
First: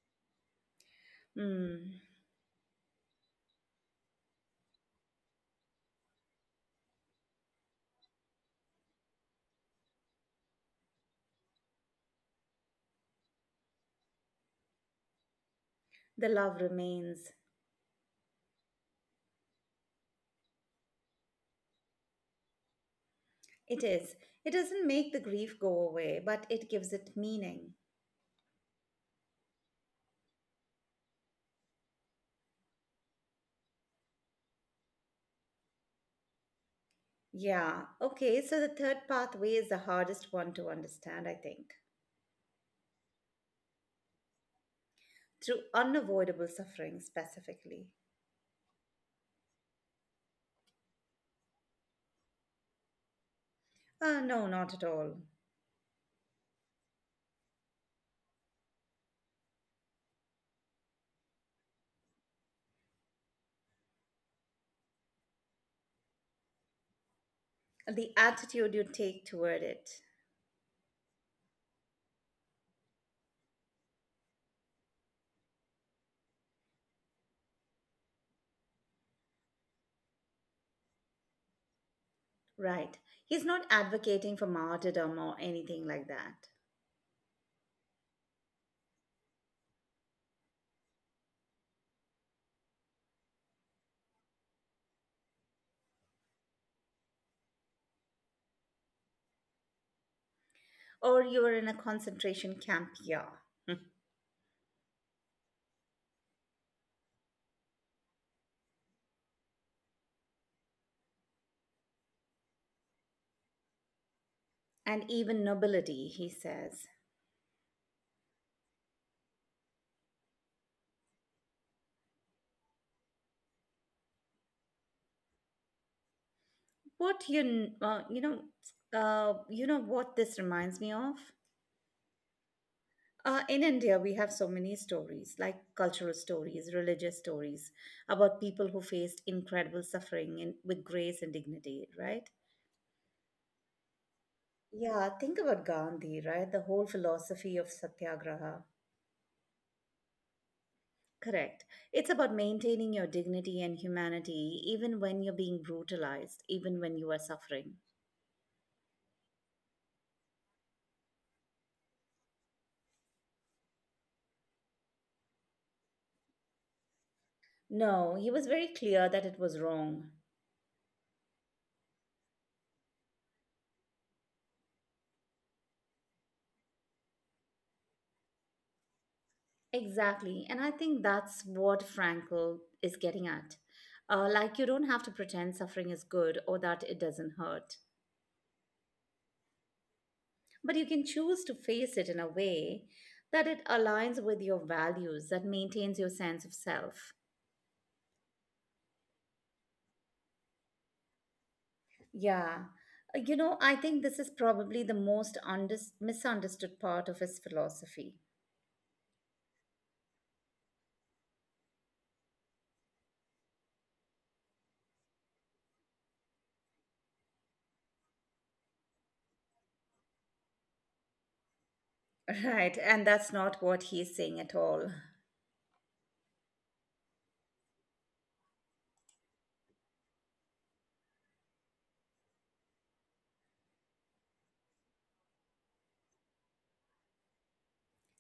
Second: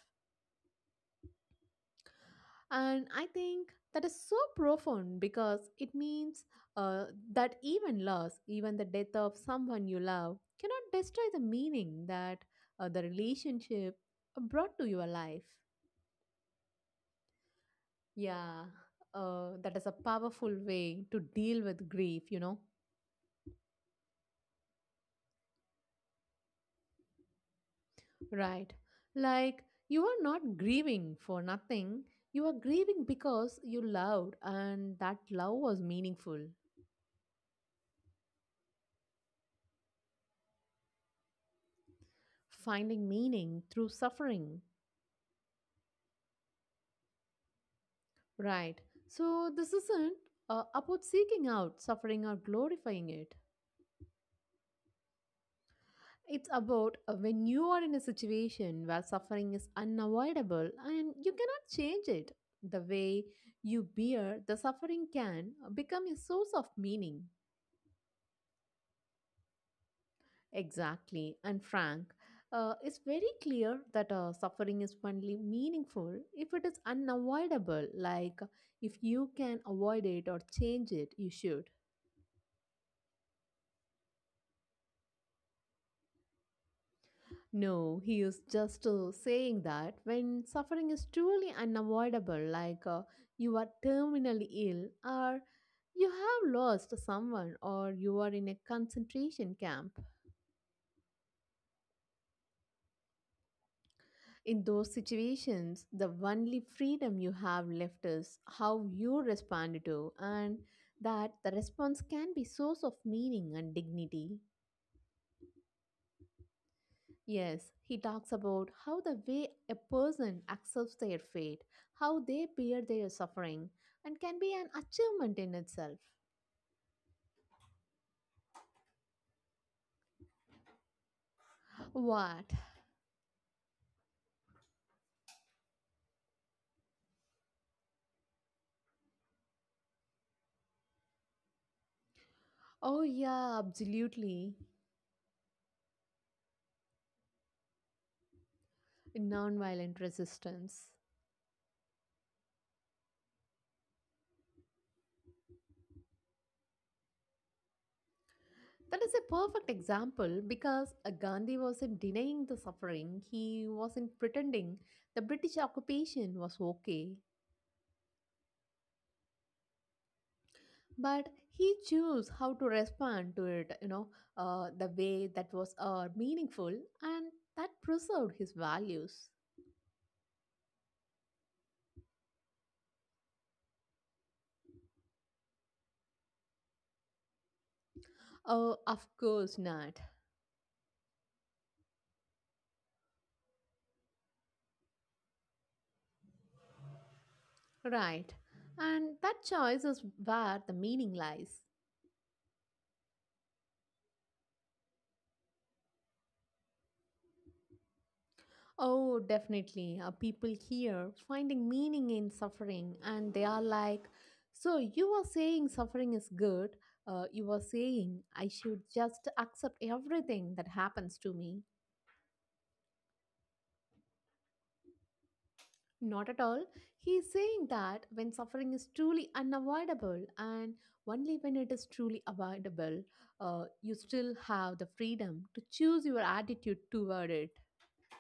Hmm. And I think that is so profound because it means uh, that even loss, even the death of someone you love, cannot destroy the meaning that uh, the relationship brought to your life. The love remains. Yeah, uh, that is a powerful way to deal with grief, you know, It is. It doesn't make the grief go away, but it gives it meaning. right? Like, you are not grieving for nothing, you are grieving because you loved, and that love was meaningful. Yeah. Okay. So the third pathway is the hardest one to understand, I think. Finding meaning through suffering, Through unavoidable suffering, specifically. right? So, this isn't uh, about seeking out suffering or glorifying it. Uh, no, not at all. It's about uh, when you are in a situation where suffering is unavoidable and you cannot change it. The way you bear the suffering can become a source of meaning. The attitude you take toward it. Exactly. And Frank, uh, it's very clear that uh, suffering is only meaningful if it is unavoidable. Like if you can avoid it or change it, you should. Right. He's not advocating for martyrdom or anything like that. No, he is just uh, saying that when suffering is truly unavoidable, like uh, you are terminally ill, or you have lost someone, or you are in a concentration camp, Or you are in a concentration camp, yeah. in those situations, the only freedom you have left is how you respond to, and that the response can be source of meaning and dignity. And even nobility he says. Yes, he talks about how the way a person accepts their fate, how they bear their suffering, and can be an achievement in itself. What you kn- uh, you know uh, you know what this reminds me of? What? Uh, in India, we have so many stories, like cultural stories, religious stories, about people who faced incredible suffering in, with grace and dignity, right? Oh, yeah, absolutely. Yeah, think about Gandhi, right? The whole philosophy of Satyagraha. Nonviolent resistance. Correct. It's about maintaining your dignity and humanity, even when you're being brutalized, even when you are suffering. That is a perfect example because uh, Gandhi wasn't denying the suffering, he wasn't pretending the British occupation was okay. No, he was very clear that it was wrong. But he chose how to respond to it, you know, uh, the way that was uh, meaningful and that preserved his values. Exactly. And I think that's what Frankl is getting at. Uh, like, you don't have to pretend suffering is good or that it doesn't hurt, Oh, of course not. but you can choose to face it in a way that it aligns with your values, that maintains your sense of self. Right, and that choice is where the meaning lies. Yeah. Uh, You know, I think this is probably the most unders misunderstood part of his philosophy. Oh, definitely. Uh, people here finding meaning in suffering and they are like, so you are saying suffering is good, uh, you are saying I should just accept everything that happens to me. Right. And that's not what he's saying at all. Not at all. He is saying that when suffering is truly unavoidable and only when it is truly avoidable, uh, you still have the freedom to choose your attitude toward it.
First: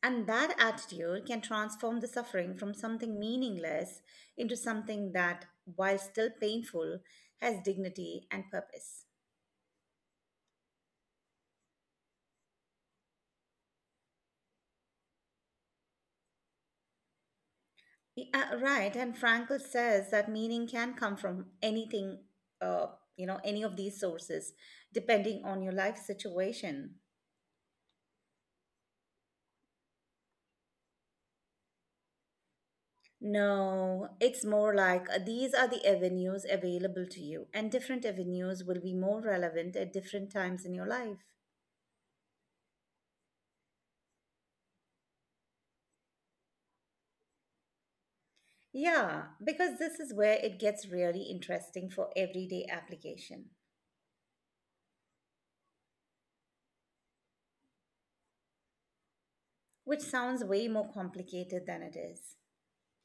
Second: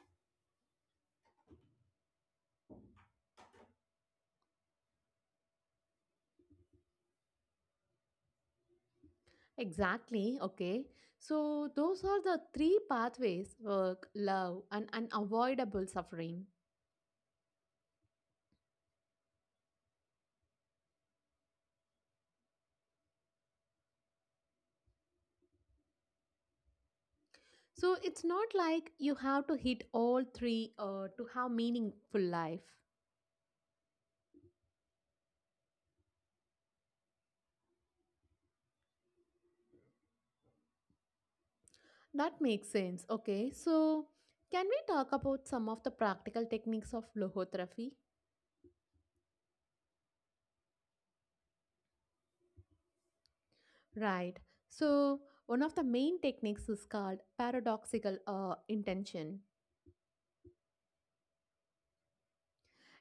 And that attitude can transform the suffering from something meaningless into something that, while still painful, has dignity and purpose. Exactly. Okay. So, those are the three pathways: work, love, and unavoidable suffering. Yeah, right, and Frankl says that meaning can come from anything, uh, you know, any of these sources, depending on your life situation. So, it's not like you have to hit all three uh, to have meaningful life. No, it's more like uh, these are the avenues available to you, and different avenues will be more relevant at different times in your life. That makes sense. Okay, so can we talk about some of the practical techniques of logotherapy? Yeah, because this is where it gets really interesting for everyday application, Right. So one of the main techniques is called paradoxical uh, intention. which sounds way more complicated than it is.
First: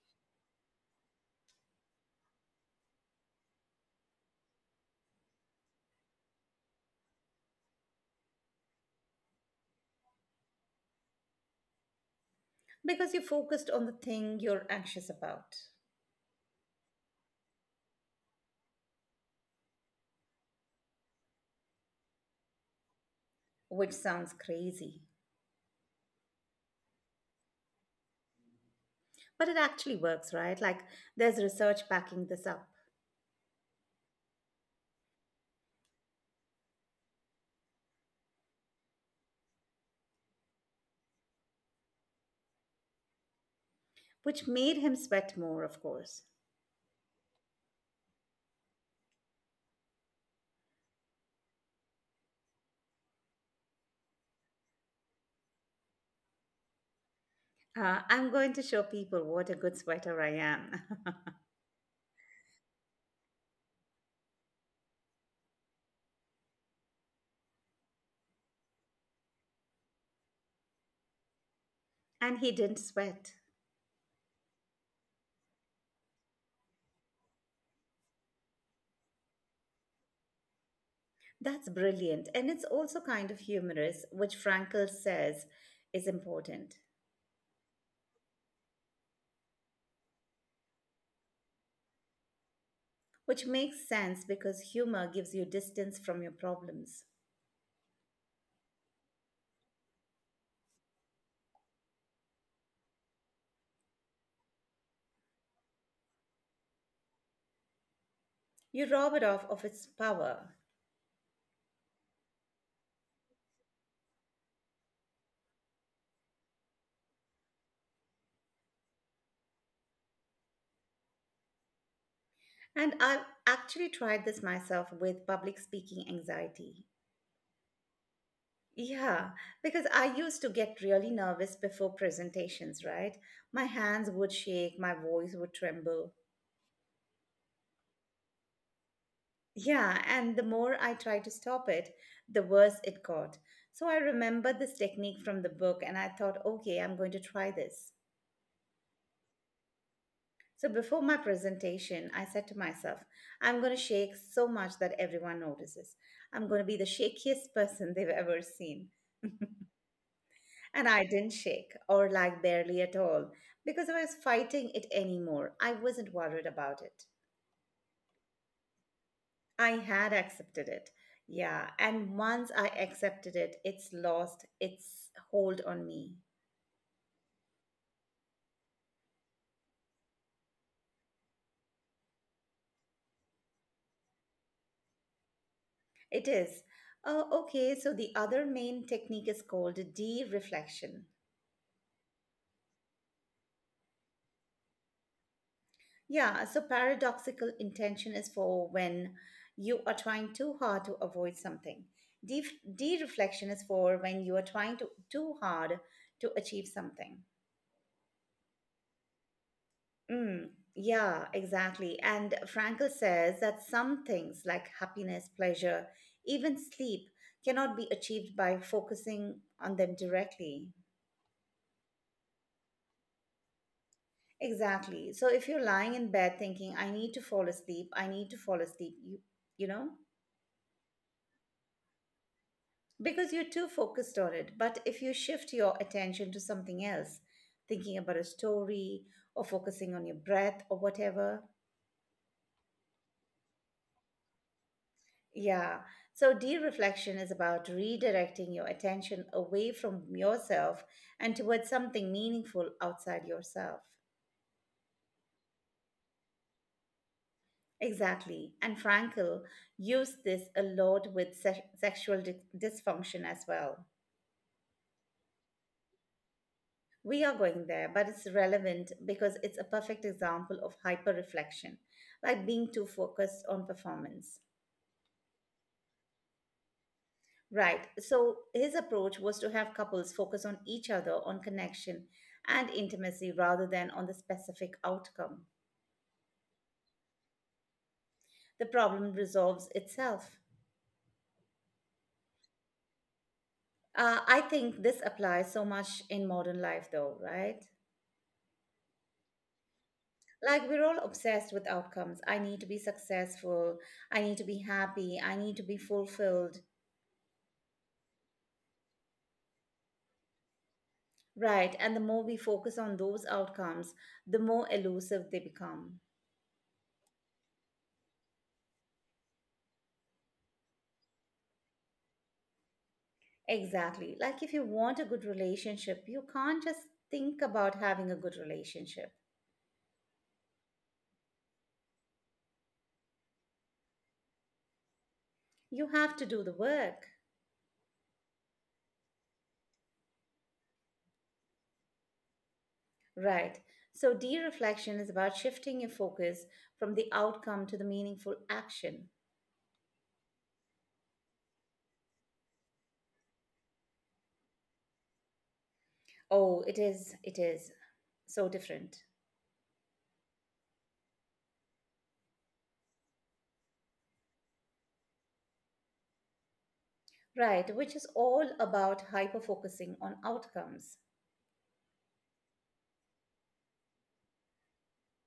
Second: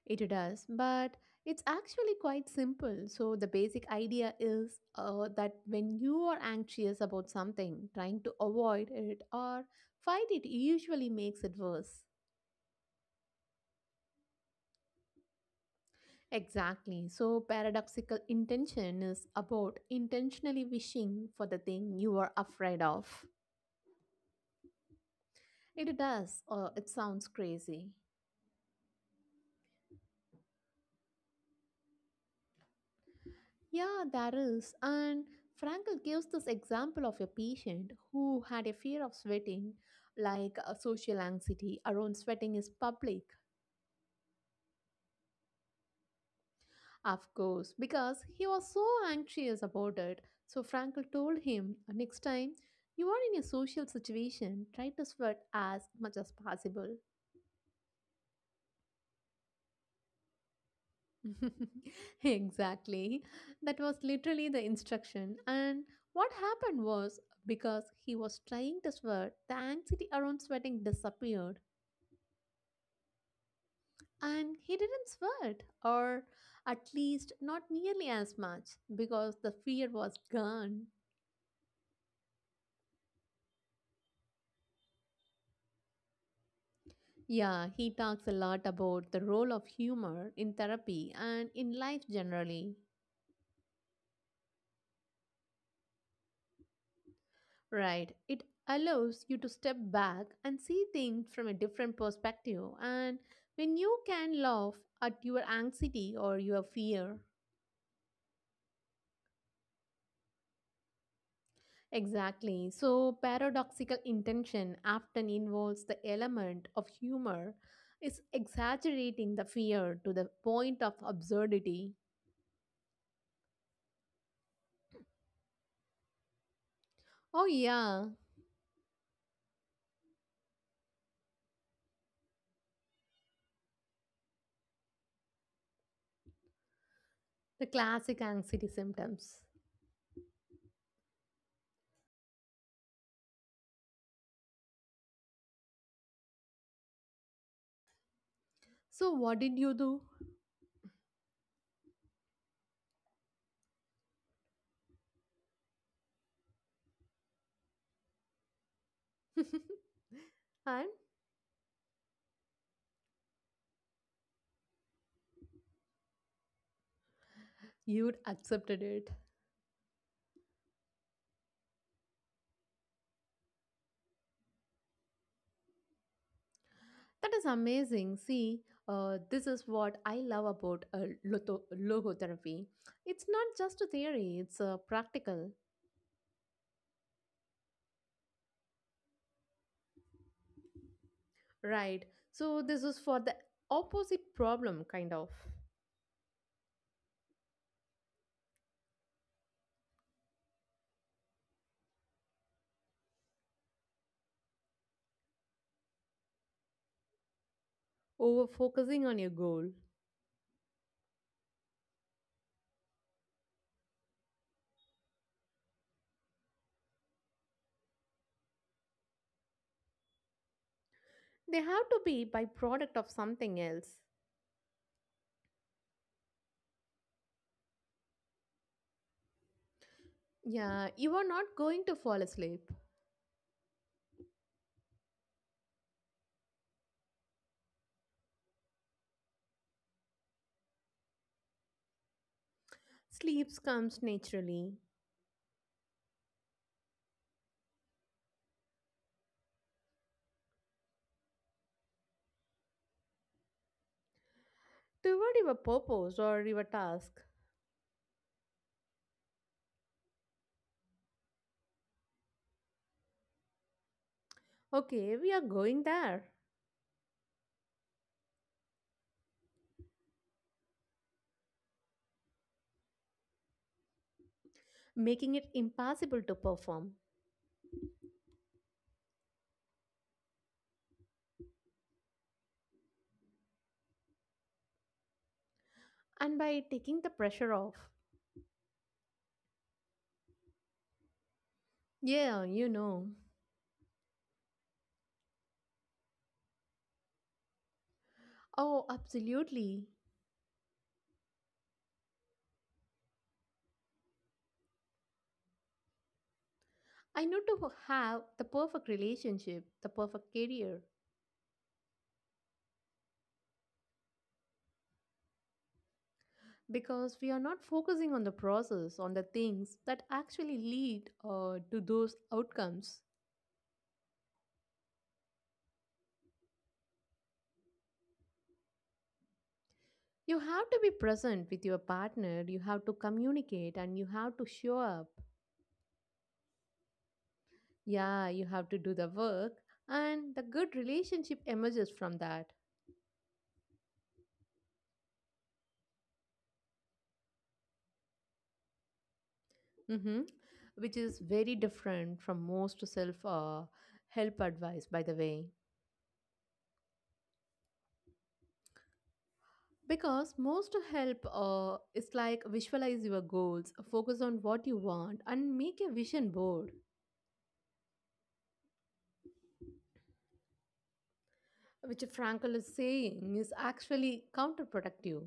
It does, but it's actually quite simple. So the basic idea is uh, that when you are anxious about something, trying to avoid it or fight it usually makes it worse. Because you're focused on the thing you're anxious about, Exactly. So, paradoxical intention is about intentionally wishing for the thing you are afraid of. which sounds crazy. It does, or it sounds crazy. But it actually works, right? Like there's research backing this up, Yeah, that is. And Frankel gives this example of a patient who had a fear of sweating, like a social anxiety around sweating is public, which made him sweat more, of course. of course, because he was so anxious about it. So, Frankel told him, next time you are in a social situation, try to sweat as much as possible. Uh, I'm going to show people what a good sweater I am. Exactly. That was literally the instruction. And what happened was, because he was trying to sweat, the anxiety around sweating disappeared. And he didn't sweat. And he didn't sweat, or at least not nearly as much, because the fear was gone. That's brilliant. And it's also kind of humorous, which Frankel says is important. Yeah, he talks a lot about the role of humor in therapy and in life generally. Which makes sense because humor gives you distance from your problems. Right. It allows you to step back and see things from a different perspective. And when you can laugh at your anxiety or your fear. You rob it off of its power. Exactly. So, paradoxical intention often involves the element of humor, is exaggerating the fear to the point of absurdity. And I've actually tried this myself with public speaking anxiety. Oh, yeah, Yeah, because I used to get really nervous before presentations, right? My hands would shake, my voice would tremble. the classic anxiety symptoms. Yeah, and the more I tried to stop it, the worse it got. So I remembered this technique from the book and I thought, okay, I'm going to try this. So, what did you do? So before my presentation, I said to myself, I'm going to shake so much that everyone notices. I'm going to be the shakiest person they've ever seen. And And I didn't shake, or like barely at all, because I was fighting it anymore. I wasn't worried about it. you'd accepted it. I had accepted it. Yeah, and once I accepted it, it's lost its hold on me. That is amazing. See, uh, this is what I love about uh, loto- logotherapy. It's not just a theory, it's uh, practical, It is. Oh, okay, so the other main technique is called de reflection. right? So, this is for the opposite problem, kind of Yeah, so paradoxical intention is for when you are trying too hard to avoid something. De- De-reflection is for when you are trying to too hard to achieve something. over focusing on your goal. Mm, yeah, exactly. And Frankel says that some things like happiness, pleasure, even sleep cannot be achieved by focusing on them directly. They have to be byproduct of something else. Exactly. So if you're lying in bed thinking, I need to fall asleep, I need to fall asleep, you you know? Yeah, you are not going to fall asleep. Because you're too focused on it. But if you shift your attention to something else, thinking about a story or focusing on your breath or whatever, Sleep comes naturally yeah. So, de reflection is about redirecting your attention away from yourself and towards something meaningful outside yourself. toward your purpose or your task. Exactly. And Frankl used this a lot with se- sexual di- dysfunction as well. Okay, we are going there, We are going there, but it's relevant because it's a perfect example of hyper reflection, like being too focused on performance. making it impossible to perform. Right, so his approach was to have couples focus on each other, on connection and intimacy rather than on the specific outcome. And by taking the pressure off. The problem resolves itself. Yeah, you know. Uh, I think this applies so much in modern life, though, right? Oh, absolutely. Like, we're all obsessed with outcomes. I need to be successful. I need to be happy. I need to be fulfilled. I need to have the perfect relationship, the perfect career, Right, and the more we focus on those outcomes, the more elusive they become. because we are not focusing on the process, on the things that actually lead uh, to those outcomes. Exactly. Like if you want a good relationship, you can't just think about having a good relationship. You have to be present with your partner, you have to communicate, and you have to show up. You have to do the work. Yeah, you have to do the work, and the good relationship emerges from that. Right. So, de reflection is about shifting your focus from the outcome to the meaningful action. Mm-hmm. Which is very different from most self uh, help advice, by the way. Oh, it is, it is so different. Because most help uh, is like visualize your goals, focus on what you want, and make a vision board, Right, which is all about hyper focusing on outcomes. which Frankel is saying is actually counterproductive.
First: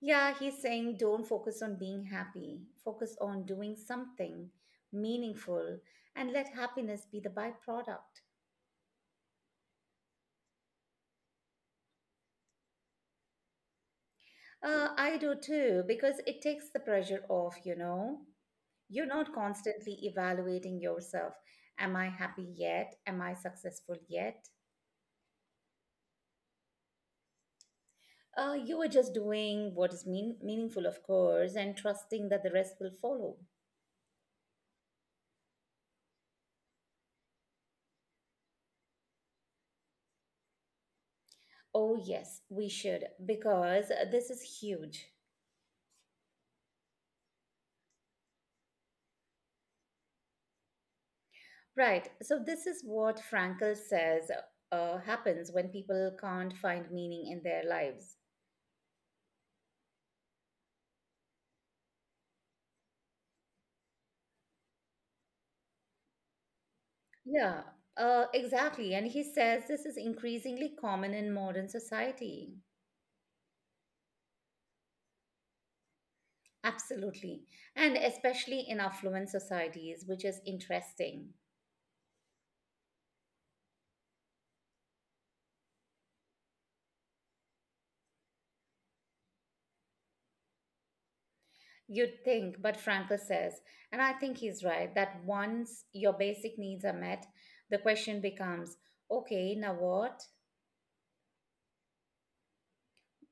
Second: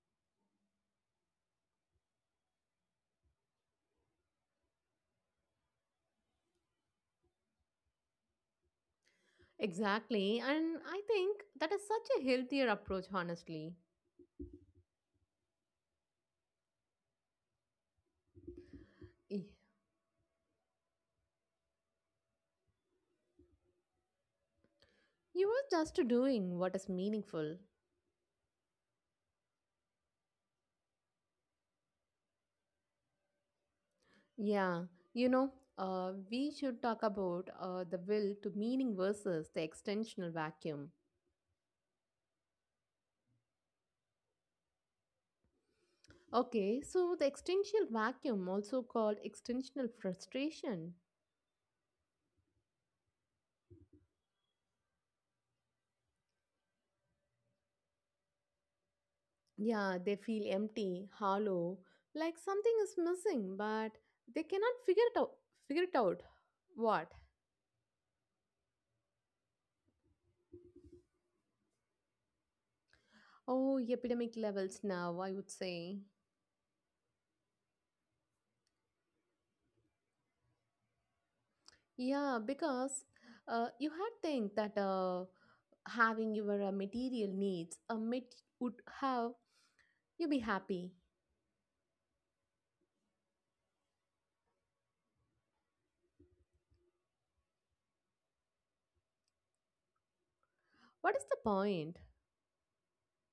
Yeah, he's saying don't focus on being happy, focus on doing something meaningful and let happiness be the byproduct. Exactly, and I think that is such a healthier approach, honestly. Uh, I do too, because it takes the pressure off, you know. You're not Y- constantly evaluating yourself. Am I happy yet? Am I successful yet? You are just doing what is meaningful. Uh, you are just doing what is mean- meaningful, of course, and trusting that the rest will follow. Yeah, you know, uh, we should talk about uh, the will to meaning versus the extensional vacuum. Oh, yes, we should, because this is huge. Okay, so the extensional vacuum, also called extensional frustration, Right. So, this is what Frankl says uh, happens when people can't find meaning in their lives. yeah, they feel empty, hollow, like something is missing, but they cannot figure it out. Figure it out. What? Yeah, uh, exactly. And he says this is increasingly common in modern society. Oh, epidemic levels now, I would say. Absolutely. And especially in affluent societies, which is interesting. Yeah, because uh, you had think that uh, having your uh, material needs a mit would have you be happy. You'd think, but Frankl says, and I think he's right, that once your basic needs are met, the question becomes okay, now what? What is the point?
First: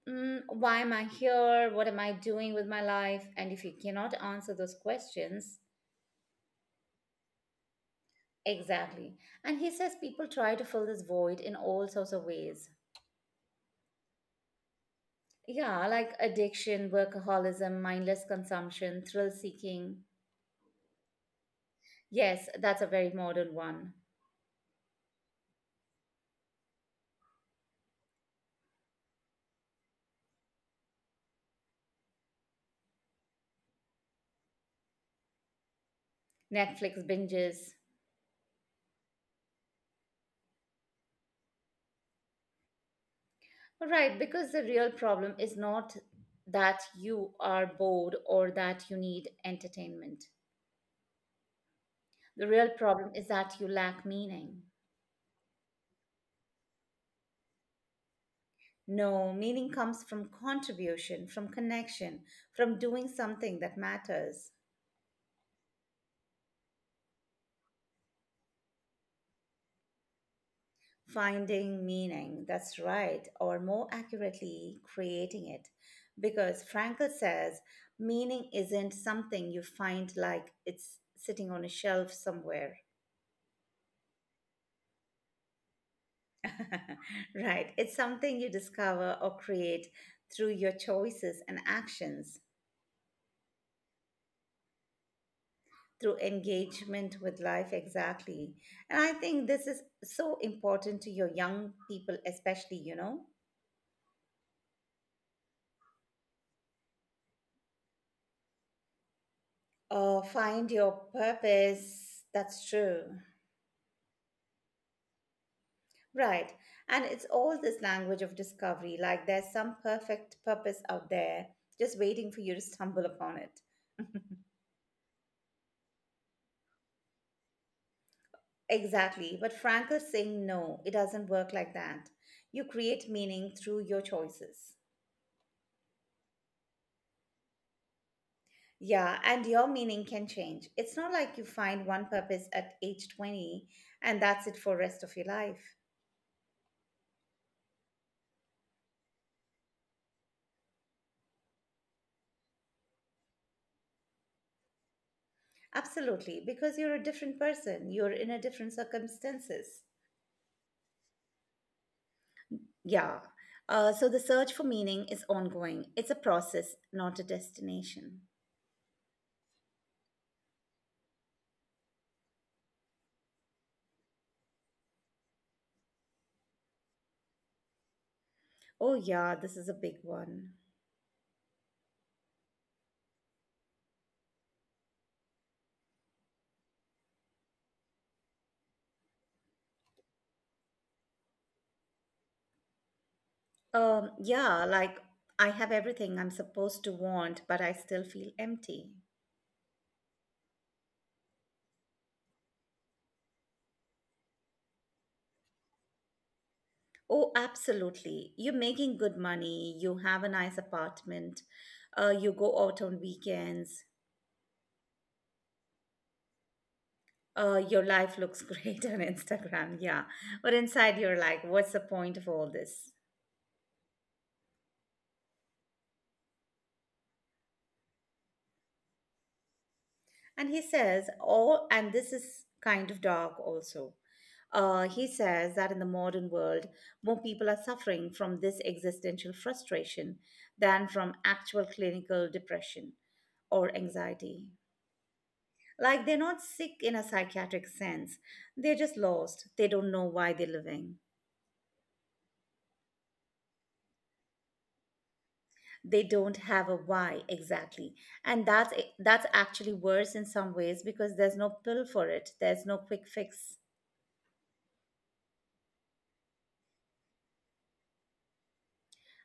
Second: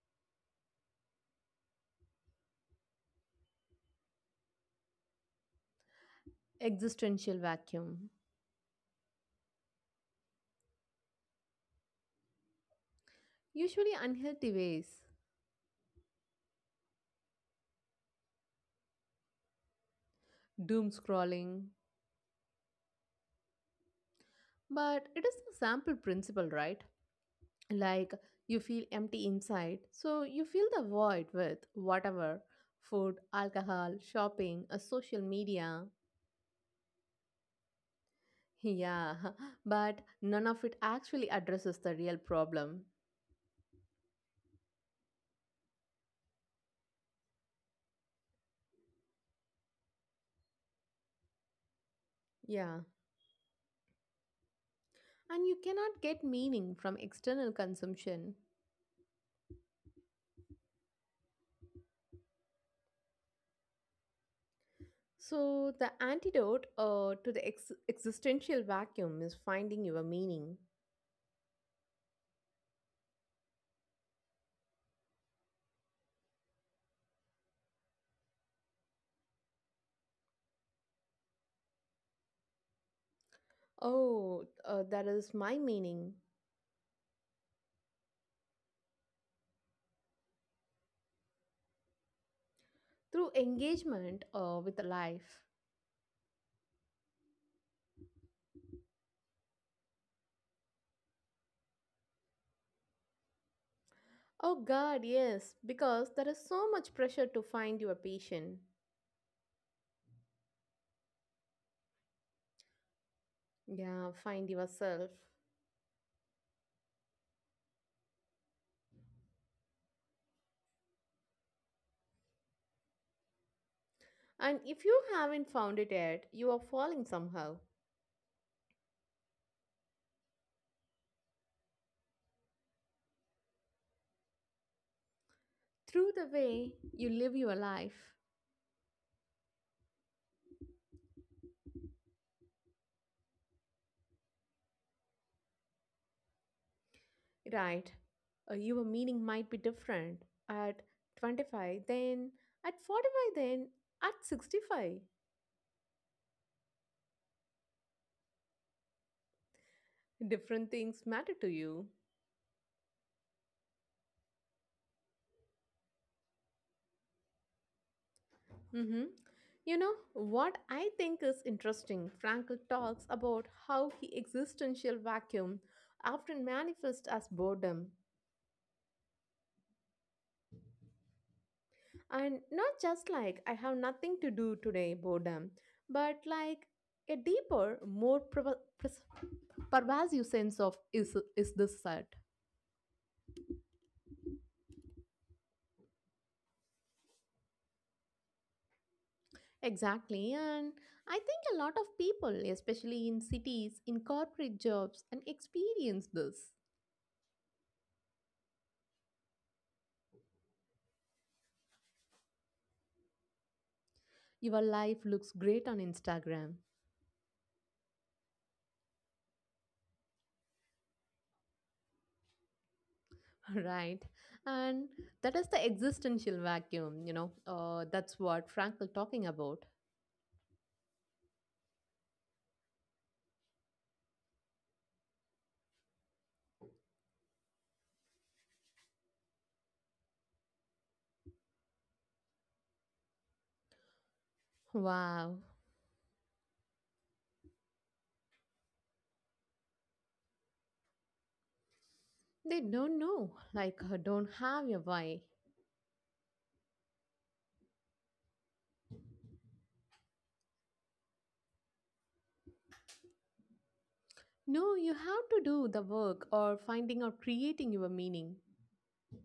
Mm, why am I here? What am I doing with my life? And if you cannot answer those questions, Existential vacuum. exactly. And he says people try to fill this void in all sorts of ways. Usually unhealthy ways. Yeah, like addiction, workaholism, mindless consumption, thrill seeking. Doom scrolling. Yes, that's a very modern one. But it is the sample principle, right? Like you feel empty inside, so you fill the void with whatever food, alcohol, shopping, a social media. Netflix binges. Yeah, but none of it actually addresses the real problem. Right, because the real problem is not that you are bored or that you need entertainment. The real Yeah, problem is that you lack meaning. and you cannot get meaning from external consumption. No, meaning comes from contribution, from connection, from doing something that matters. So, the antidote uh, to the ex- existential vacuum is finding your meaning. Finding meaning, that's right, or more accurately, creating it. Because Frankl says meaning isn't something you find like it's sitting on a shelf somewhere. Oh, uh, that is my meaning Right, it's something you discover or create through your choices and actions. through engagement uh, with life. Through engagement with life exactly. And I think this is so important to your young people especially you know Oh, God, yes, because there is so much pressure to find your passion. uh, find your purpose, that's true. Yeah, find yourself. Right, and it's all this language of discovery, like there's some perfect purpose out there just waiting for you to stumble upon it. And if you haven't found it yet, you are falling somehow. Exactly, but Frank is saying no, it doesn't work like that. You create meaning through your choices. Through the way you live your life, Yeah, and your meaning can change. It's not like you find one purpose at age twenty and that's it for rest of your life. right? Uh, your meaning might be different at twenty-five, then at forty-five, then at sixty-five. Absolutely, because you're a different person, you're in a different circumstances. Different things matter to you. Yeah. Uh, so the search for meaning is ongoing. It's a process, not a destination. Mm-hmm. You know, what I think is interesting, Frankl talks about how he existential vacuum often manifests as boredom. Oh yeah, this is a big one. And not just like I have nothing to do today boredom, but like a deeper, more provo- pres- pervasive sense of is is this set. Um, yeah, like I have everything I'm supposed to want, but I still feel empty. Exactly, and I think a lot of people, especially in cities, in corporate jobs, and experience this. Oh, absolutely. You're making good money, you have a nice apartment, uh, you go out on weekends, Your life looks great on Instagram, uh, your life looks great on Instagram, yeah. But inside, you're like, what's the point of all this? right? And that is the existential vacuum, you know. Uh, that's what Frankl talking about. And he says, oh, and this is kind of dark also. Uh, he says that in the modern world, more people are suffering from this existential frustration than from actual clinical depression or anxiety. Wow, Like they're not sick in a psychiatric sense. They're just lost. They don't know why they're living. they don't know, like uh, don't have your why. They don't have a why exactly. And that's that's actually worse in some ways because there's no pill for it. There's no quick fix. No, you have to do the work or finding or creating your meaning.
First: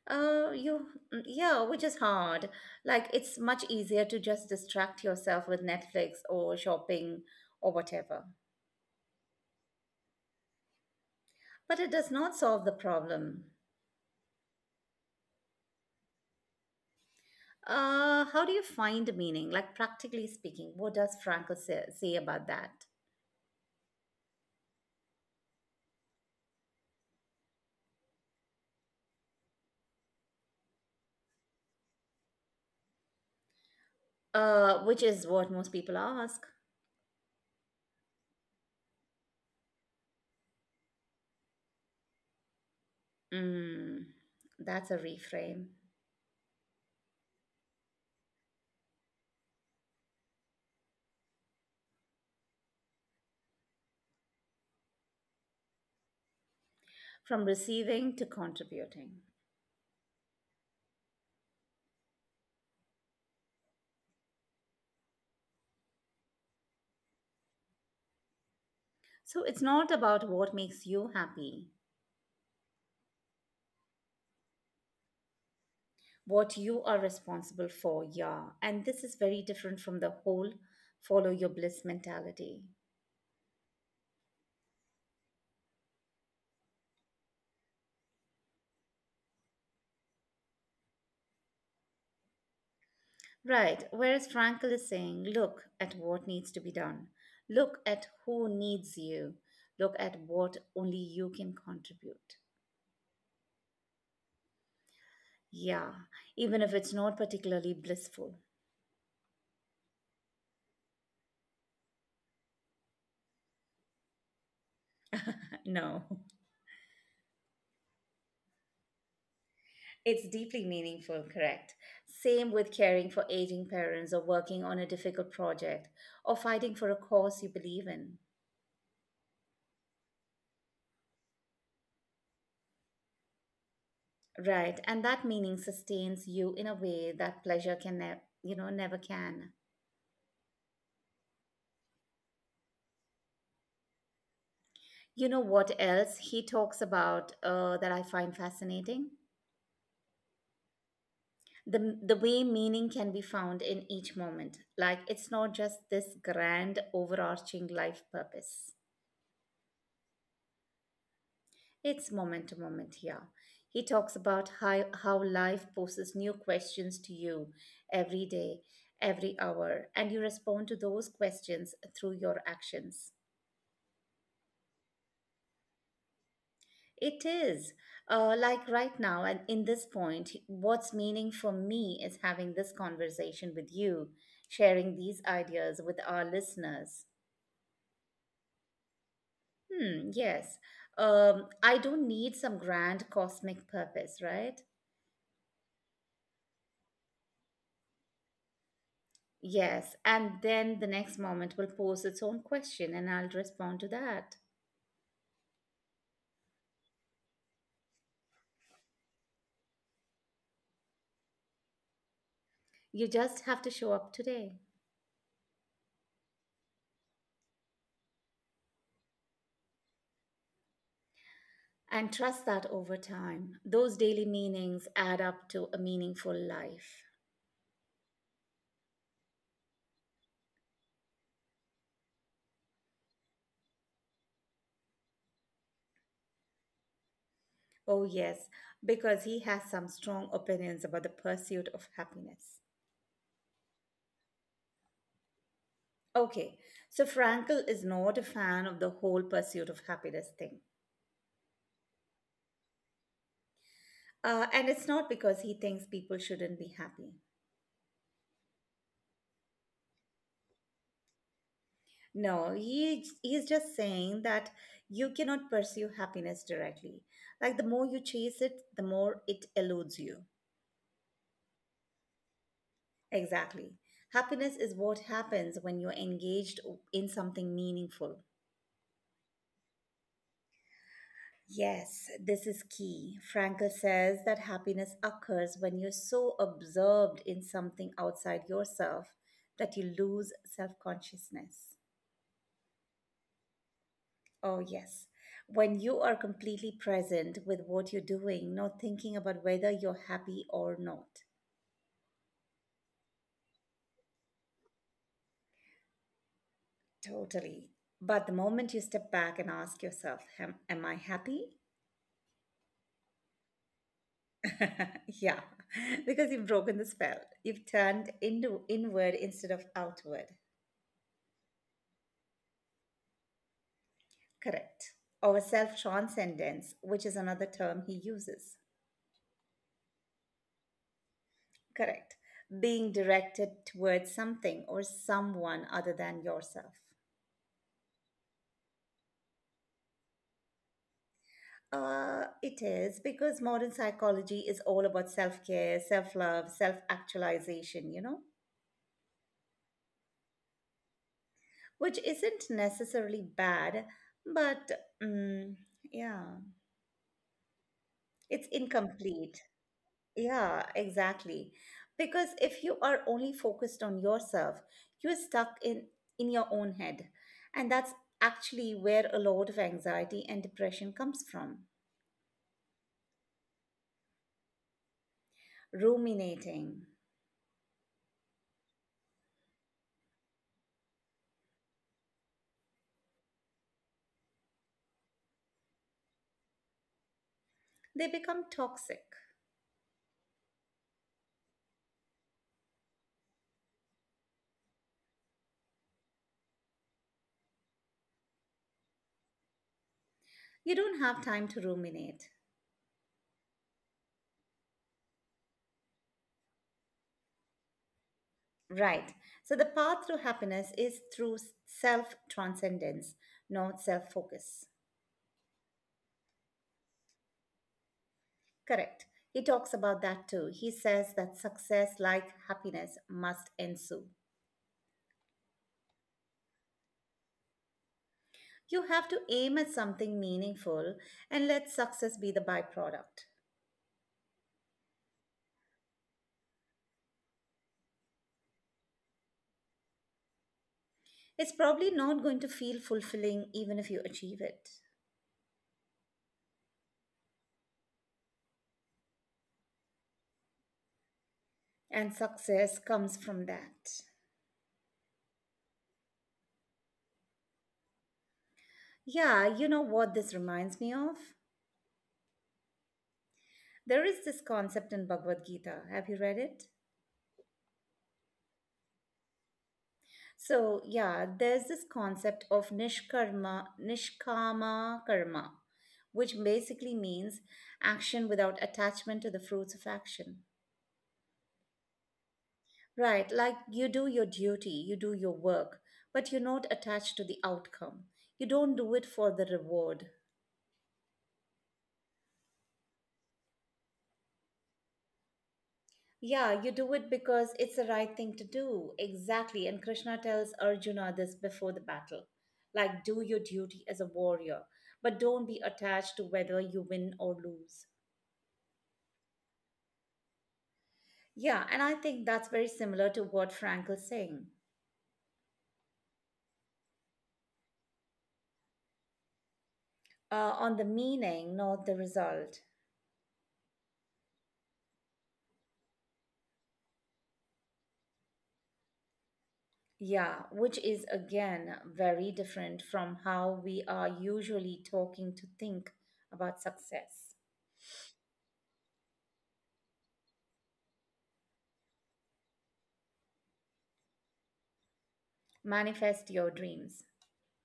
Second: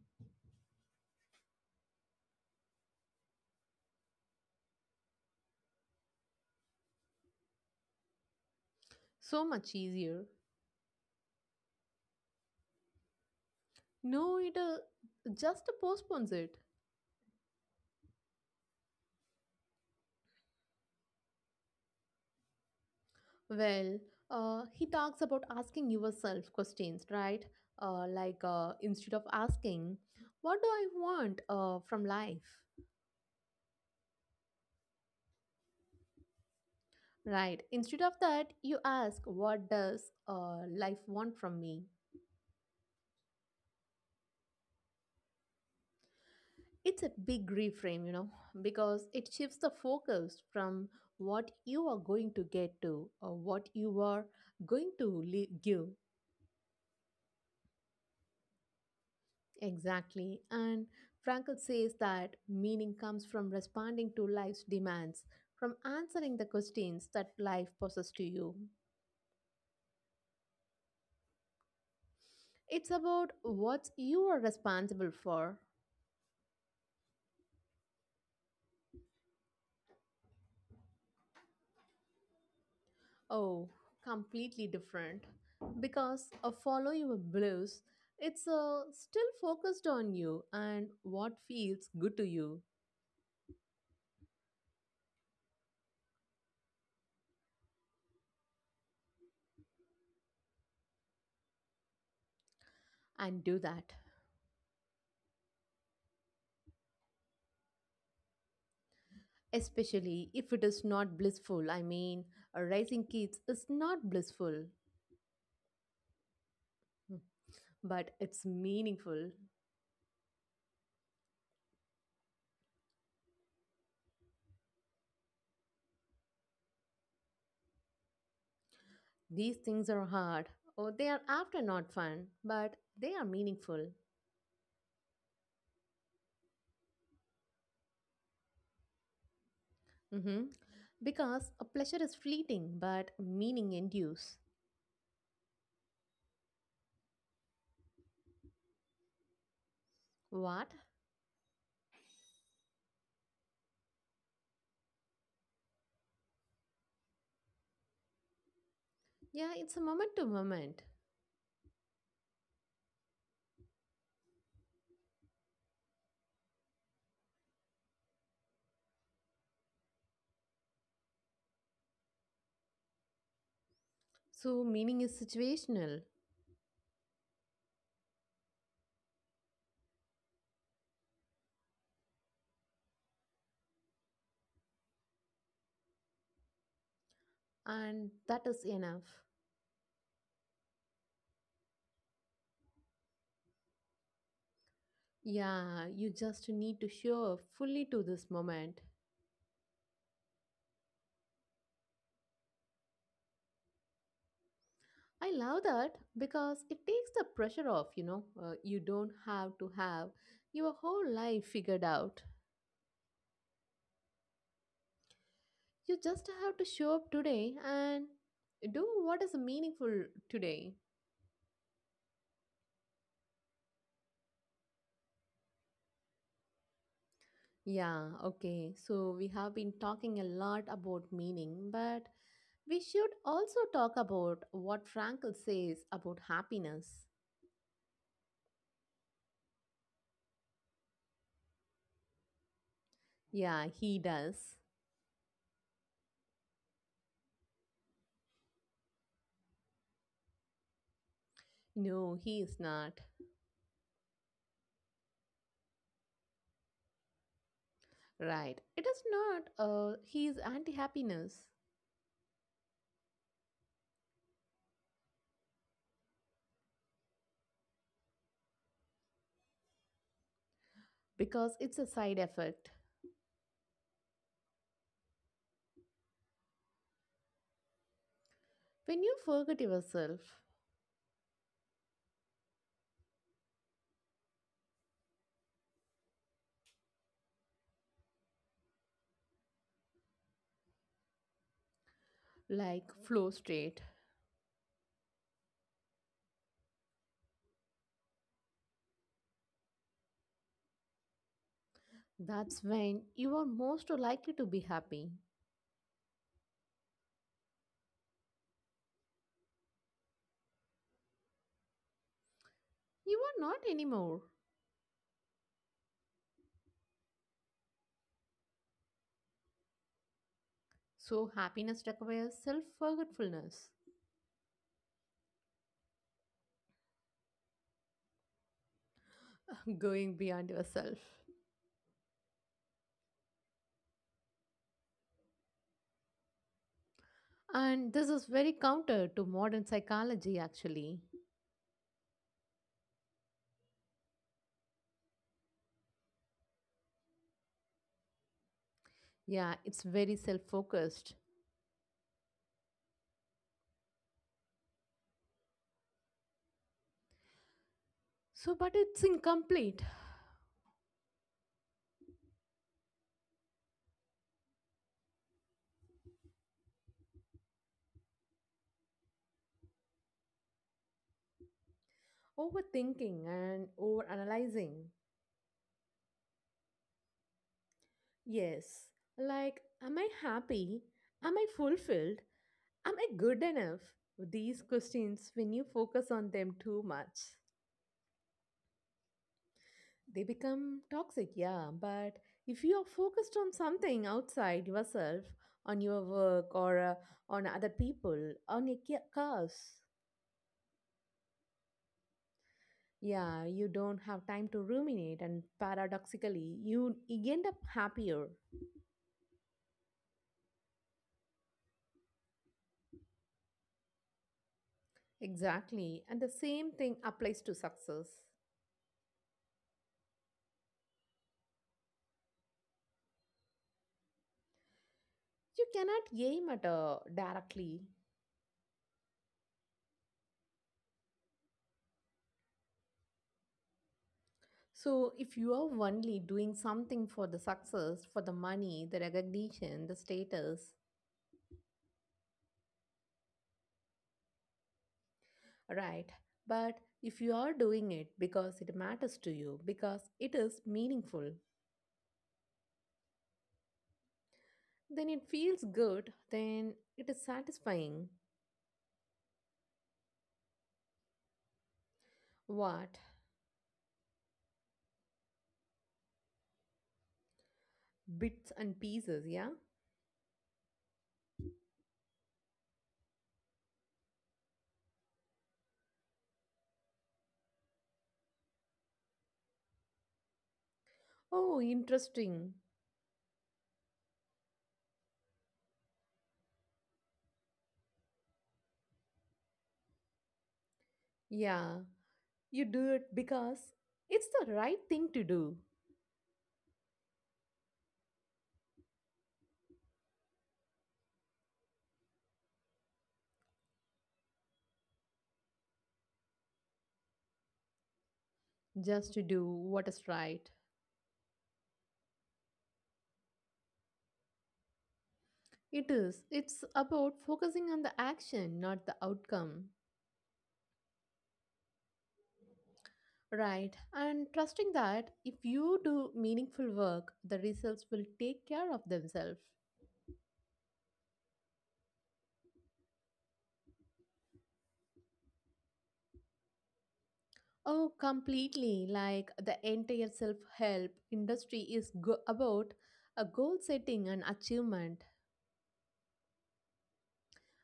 Uh, you, mm, yeah, which is hard. Like it's much easier to just distract yourself with Netflix or shopping or whatever. So much easier. But it does not solve the problem. No, it uh, just postpones it. Uh, how do you find meaning? Like practically speaking, what does Frankl say, say about that? Well, uh, he talks about asking yourself questions, right? Uh, like uh, instead of asking, what do I want uh, from life? Uh, which is what most people ask. Right. Instead of that, you ask, what does uh, life want from me? Mm, that's a reframe It's a big reframe, you know, because it shifts the focus from what you are going to get to or what you are going to le- give. from receiving to contributing. Exactly. And Frankl says that meaning comes from responding to life's demands, from answering the questions that life poses to you. So it's not about what makes you happy, It's about what you are responsible for. what you are responsible for, yeah. And this is very different from the whole follow your bliss mentality. Oh, completely different. Because a follow your blues, it's uh, still focused on you and what feels good to you. Right, whereas Frankl is saying, look at what needs to be done, look at who needs you, look at what only you can contribute. And do that. Yeah, even if it's not particularly blissful. Especially if it is not blissful. I mean, raising kids is not blissful, No. but it's meaningful. It's deeply meaningful, correct? Same with caring for aging parents or working on a difficult project or fighting for a cause you believe in. These things are hard, or they are often not fun, but they are meaningful. Right, and that meaning sustains you in a way that pleasure can ne- you know never can. Hmm. Because a pleasure is fleeting, but meaning endures. You know what else he talks about uh, that I find fascinating? What? The the way meaning can be found in each moment. Like it's not just this grand overarching life purpose. Yeah, it's a moment to moment. It's moment to moment here. He talks about how, how life poses new questions to you every day, every hour, and you respond to those questions through your actions. So meaning is situational, It is uh, like right now, and in this point, what's meaning for me is having this conversation with you, sharing these ideas with our listeners. and that is enough. Hmm, yes. Um, I don't need some grand cosmic purpose, right? Yeah, you just need to show up fully to this moment. Yes, and then the next moment will pose its own question and I'll respond to that. I love that because it takes the pressure off, you know. Uh, you don't have to have your whole life figured out. You just have to show up today You just have to show up today and do what is meaningful today. and trust that over time, those daily meanings add up to a meaningful life. Yeah, okay. So we have been talking a lot about meaning, but we should also talk about what Frankl says about happiness. Oh, yes, because he has some strong opinions about the pursuit of happiness. Yeah, he does. Okay, so Frankel is not a fan of the whole pursuit of happiness thing. No, he is not. Uh, and it's not because he thinks people shouldn't be happy. Right. It is not uh he is anti-happiness, No, he he's just saying that you cannot pursue happiness directly. Like the more you chase it, the more it eludes you. because it's a side effect. Exactly. Happiness is what happens when you're engaged in something meaningful. When you forget yourself, Yes, this is key. Frankel says that happiness occurs when you're so absorbed in something outside yourself that you lose self-consciousness. like flow state, Oh, yes. When you are completely present with what you're doing, not thinking about whether you're happy or not. that's when you are most likely to be happy. Totally. But the moment you step back and ask yourself, Am, am I happy? You are not anymore. Yeah, because you've broken the spell. You've turned into inward instead of outward. So happiness requires self forgetfulness, Correct. Or self transcendence, which is another term he uses. going beyond yourself. Correct. Being directed towards something or someone other than yourself. And this is very counter to modern psychology, actually. Uh, it is because modern psychology is all about self care, self love, self actualization, you know, Yeah, it's very self focused. which isn't necessarily bad, but mm, yeah, it's So, but it's incomplete. incomplete. Yeah, exactly. Because if you are only focused on yourself, you're stuck in, in your own head. And that's actually where a lot of anxiety and depression comes from Overthinking and overanalyzing. ruminating. Yes. Like, am I happy? Am I fulfilled? Am I good enough? These questions, when you focus on them too much, They become toxic. they become toxic, yeah. But if you are focused on something outside yourself, on your work or uh, on other people, on your ca- cause, You don't have time to ruminate. yeah, you don't have time to ruminate, and paradoxically, you end up happier. Right. So the path to happiness is through self transcendence, not self focus. Exactly. And the same thing applies to success. Correct. He talks about that too. He says that success, like happiness, must ensue. You cannot aim at a directly. You have to aim at something meaningful and let success be the byproduct. So, if you are only doing something for the success, for the money, the recognition, the status, It's probably not going to feel fulfilling even if you achieve it. right? But if you are doing it because it matters to you, because it is meaningful, And success comes from that. then it feels good, then it is satisfying. Yeah, you know what this reminds me of? What? There is this concept in Bhagavad Gita. Have you read it? Bits and pieces, yeah? So, yeah, there's this concept of nishkarma, nishkama karma, which basically means action without attachment to the fruits of action. Oh, interesting. Right, like you do your duty, you do your work, but you're not attached to the outcome. You don't do it for the reward. Yeah, you do it because it's the right thing to do, Yeah, you do it because it's the right thing to do. Exactly. And Krishna tells Arjuna this before the battle. Like, do your duty as a warrior, but don't be attached to whether you win or lose. just to do what is right. Yeah, and I think that's very similar to what Frankl's saying It is. It's about focusing on the action, not the outcome. uh, on the meaning, not the result. Right. And trusting that if you do meaningful work, the results will take care of themselves. Yeah, which is again very different from how we are usually talking to think about success. Oh, completely. Like the entire self help industry is go- about a goal setting and achievement, Manifest your dreams,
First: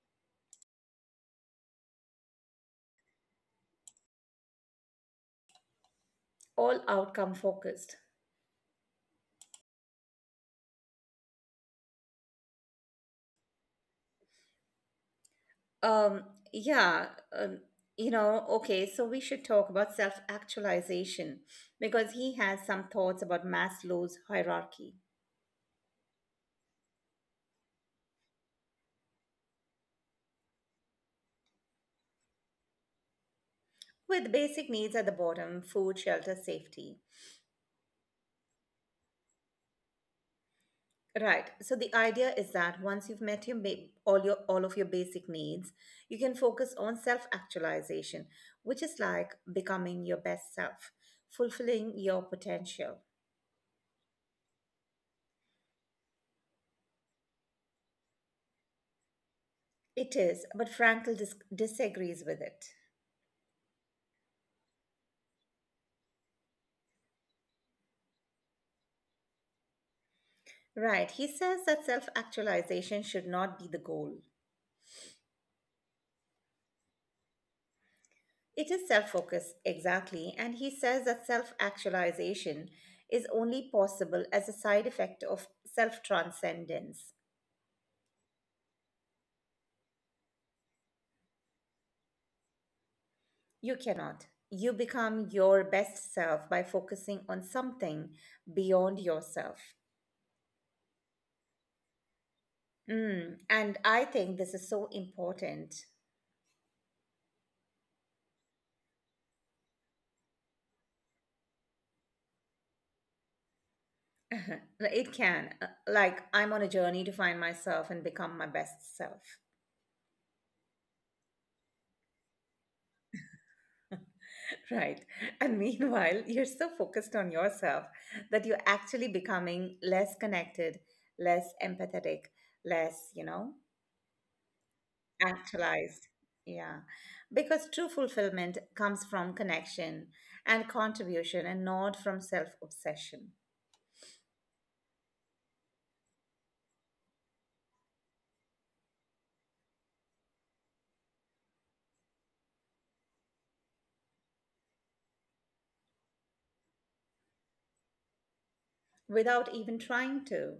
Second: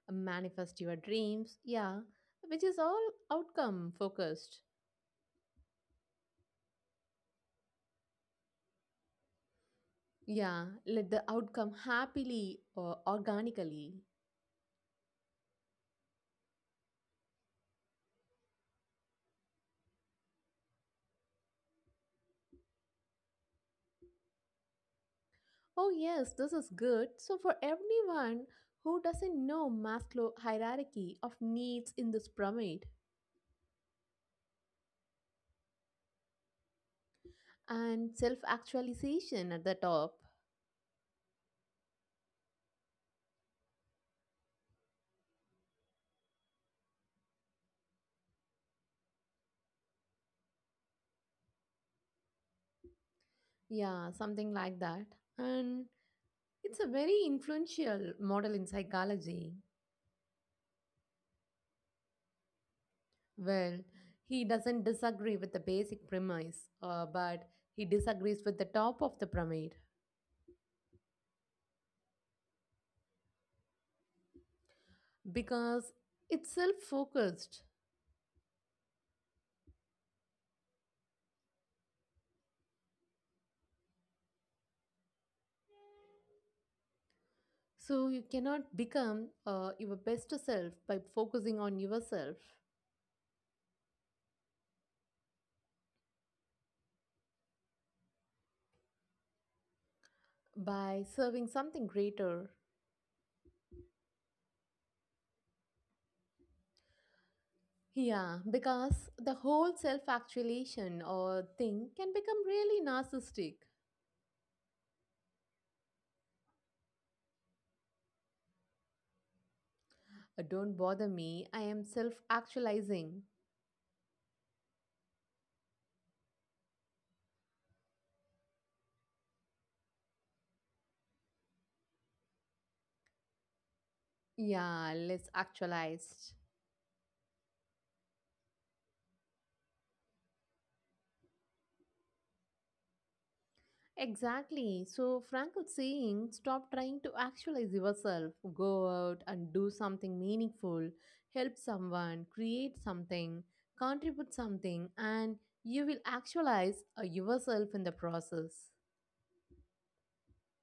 manifest your dreams. Yeah. Which is all outcome focused. all outcome focused. Yeah. Let the outcome happily or organically. Um, yeah, um, you know, okay, so we should talk about self actualization because he has some thoughts about Maslow's hierarchy Oh, yes, this is good. So, for everyone who doesn't know Maslow's hierarchy of needs in this pyramid with basic needs at the bottom food, shelter, safety. and self actualization at the top, Right. So the idea is that once you've met your ba- all your all of your basic needs, you can focus on self-actualization, which is like becoming your best self, fulfilling your potential. yeah, something like that. And it's a very influential model in psychology. It is, but Frankl dis- disagrees with it. Well, he doesn't disagree with the basic premise, uh, but he disagrees with the top of the pyramid Right. He says that self-actualization should not be the goal. because it's self focused. It is self-focus exactly, and he says that self-actualization is only possible as a side effect of self-transcendence. So you cannot become uh, your best self by focusing on yourself, You cannot. You become your best self by focusing on something beyond yourself. by serving something greater. Mm, and I think this is so important. Yeah, because the whole self actualization or thing can become really narcissistic. It can. Uh, Like, I'm on a journey to find myself and become my best self, Uh, Don't bother me, I am self actualizing. right? And meanwhile, you're so focused on yourself that you're actually becoming less connected, less empathetic, less, you know? Yeah, less Actualized. actualized. Yeah. Because true fulfillment comes from connection and contribution and not from self obsession Exactly. So Frank was saying, stop trying to actualize yourself. Go out and do something meaningful. Help someone, create something, contribute something, and you will actualize uh, yourself in the process. without even trying to.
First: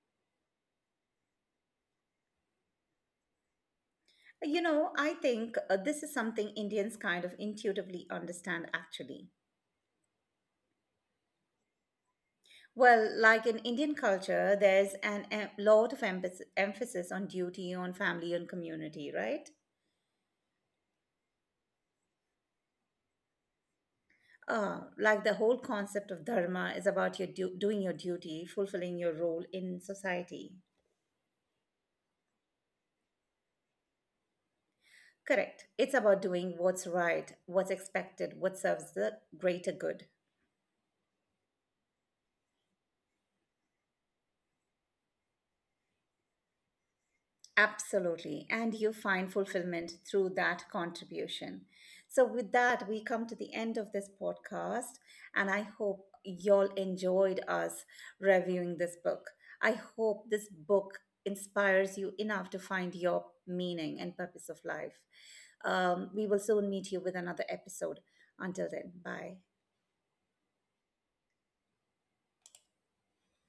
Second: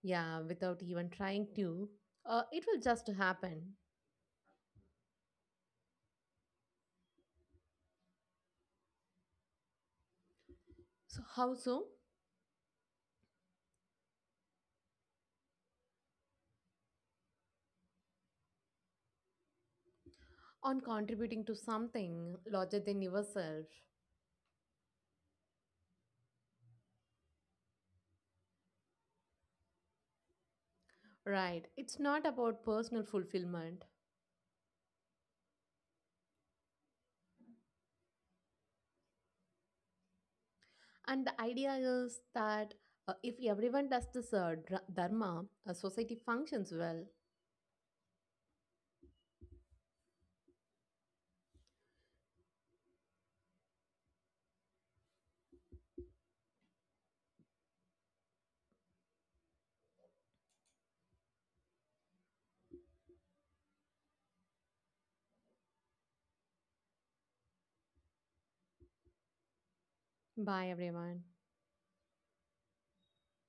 Yeah, without even trying to. Uh, it will just happen. You know, I think uh, this is something Indians kind of intuitively understand actually. So, how so? Well, like in Indian culture, there's an a lot of emphasis, emphasis on duty, on family, on community, right? On contributing to something larger than yourself. Uh, like the whole concept of dharma is about your du- doing your duty, fulfilling your role in society. Right. It's not about personal fulfillment. Correct. It's about doing what's right, what's expected, what serves the greater good. And the idea is that uh, if everyone does this uh, dra- dharma, a society functions well. Absolutely. And you find fulfillment through that contribution. So, with that, we come to the end of this podcast. And I hope y'all enjoyed us reviewing this book. I hope this book inspires you enough to find your meaning and purpose of life. Um, we will soon meet you with another episode. Until then, bye. Bye, everyone.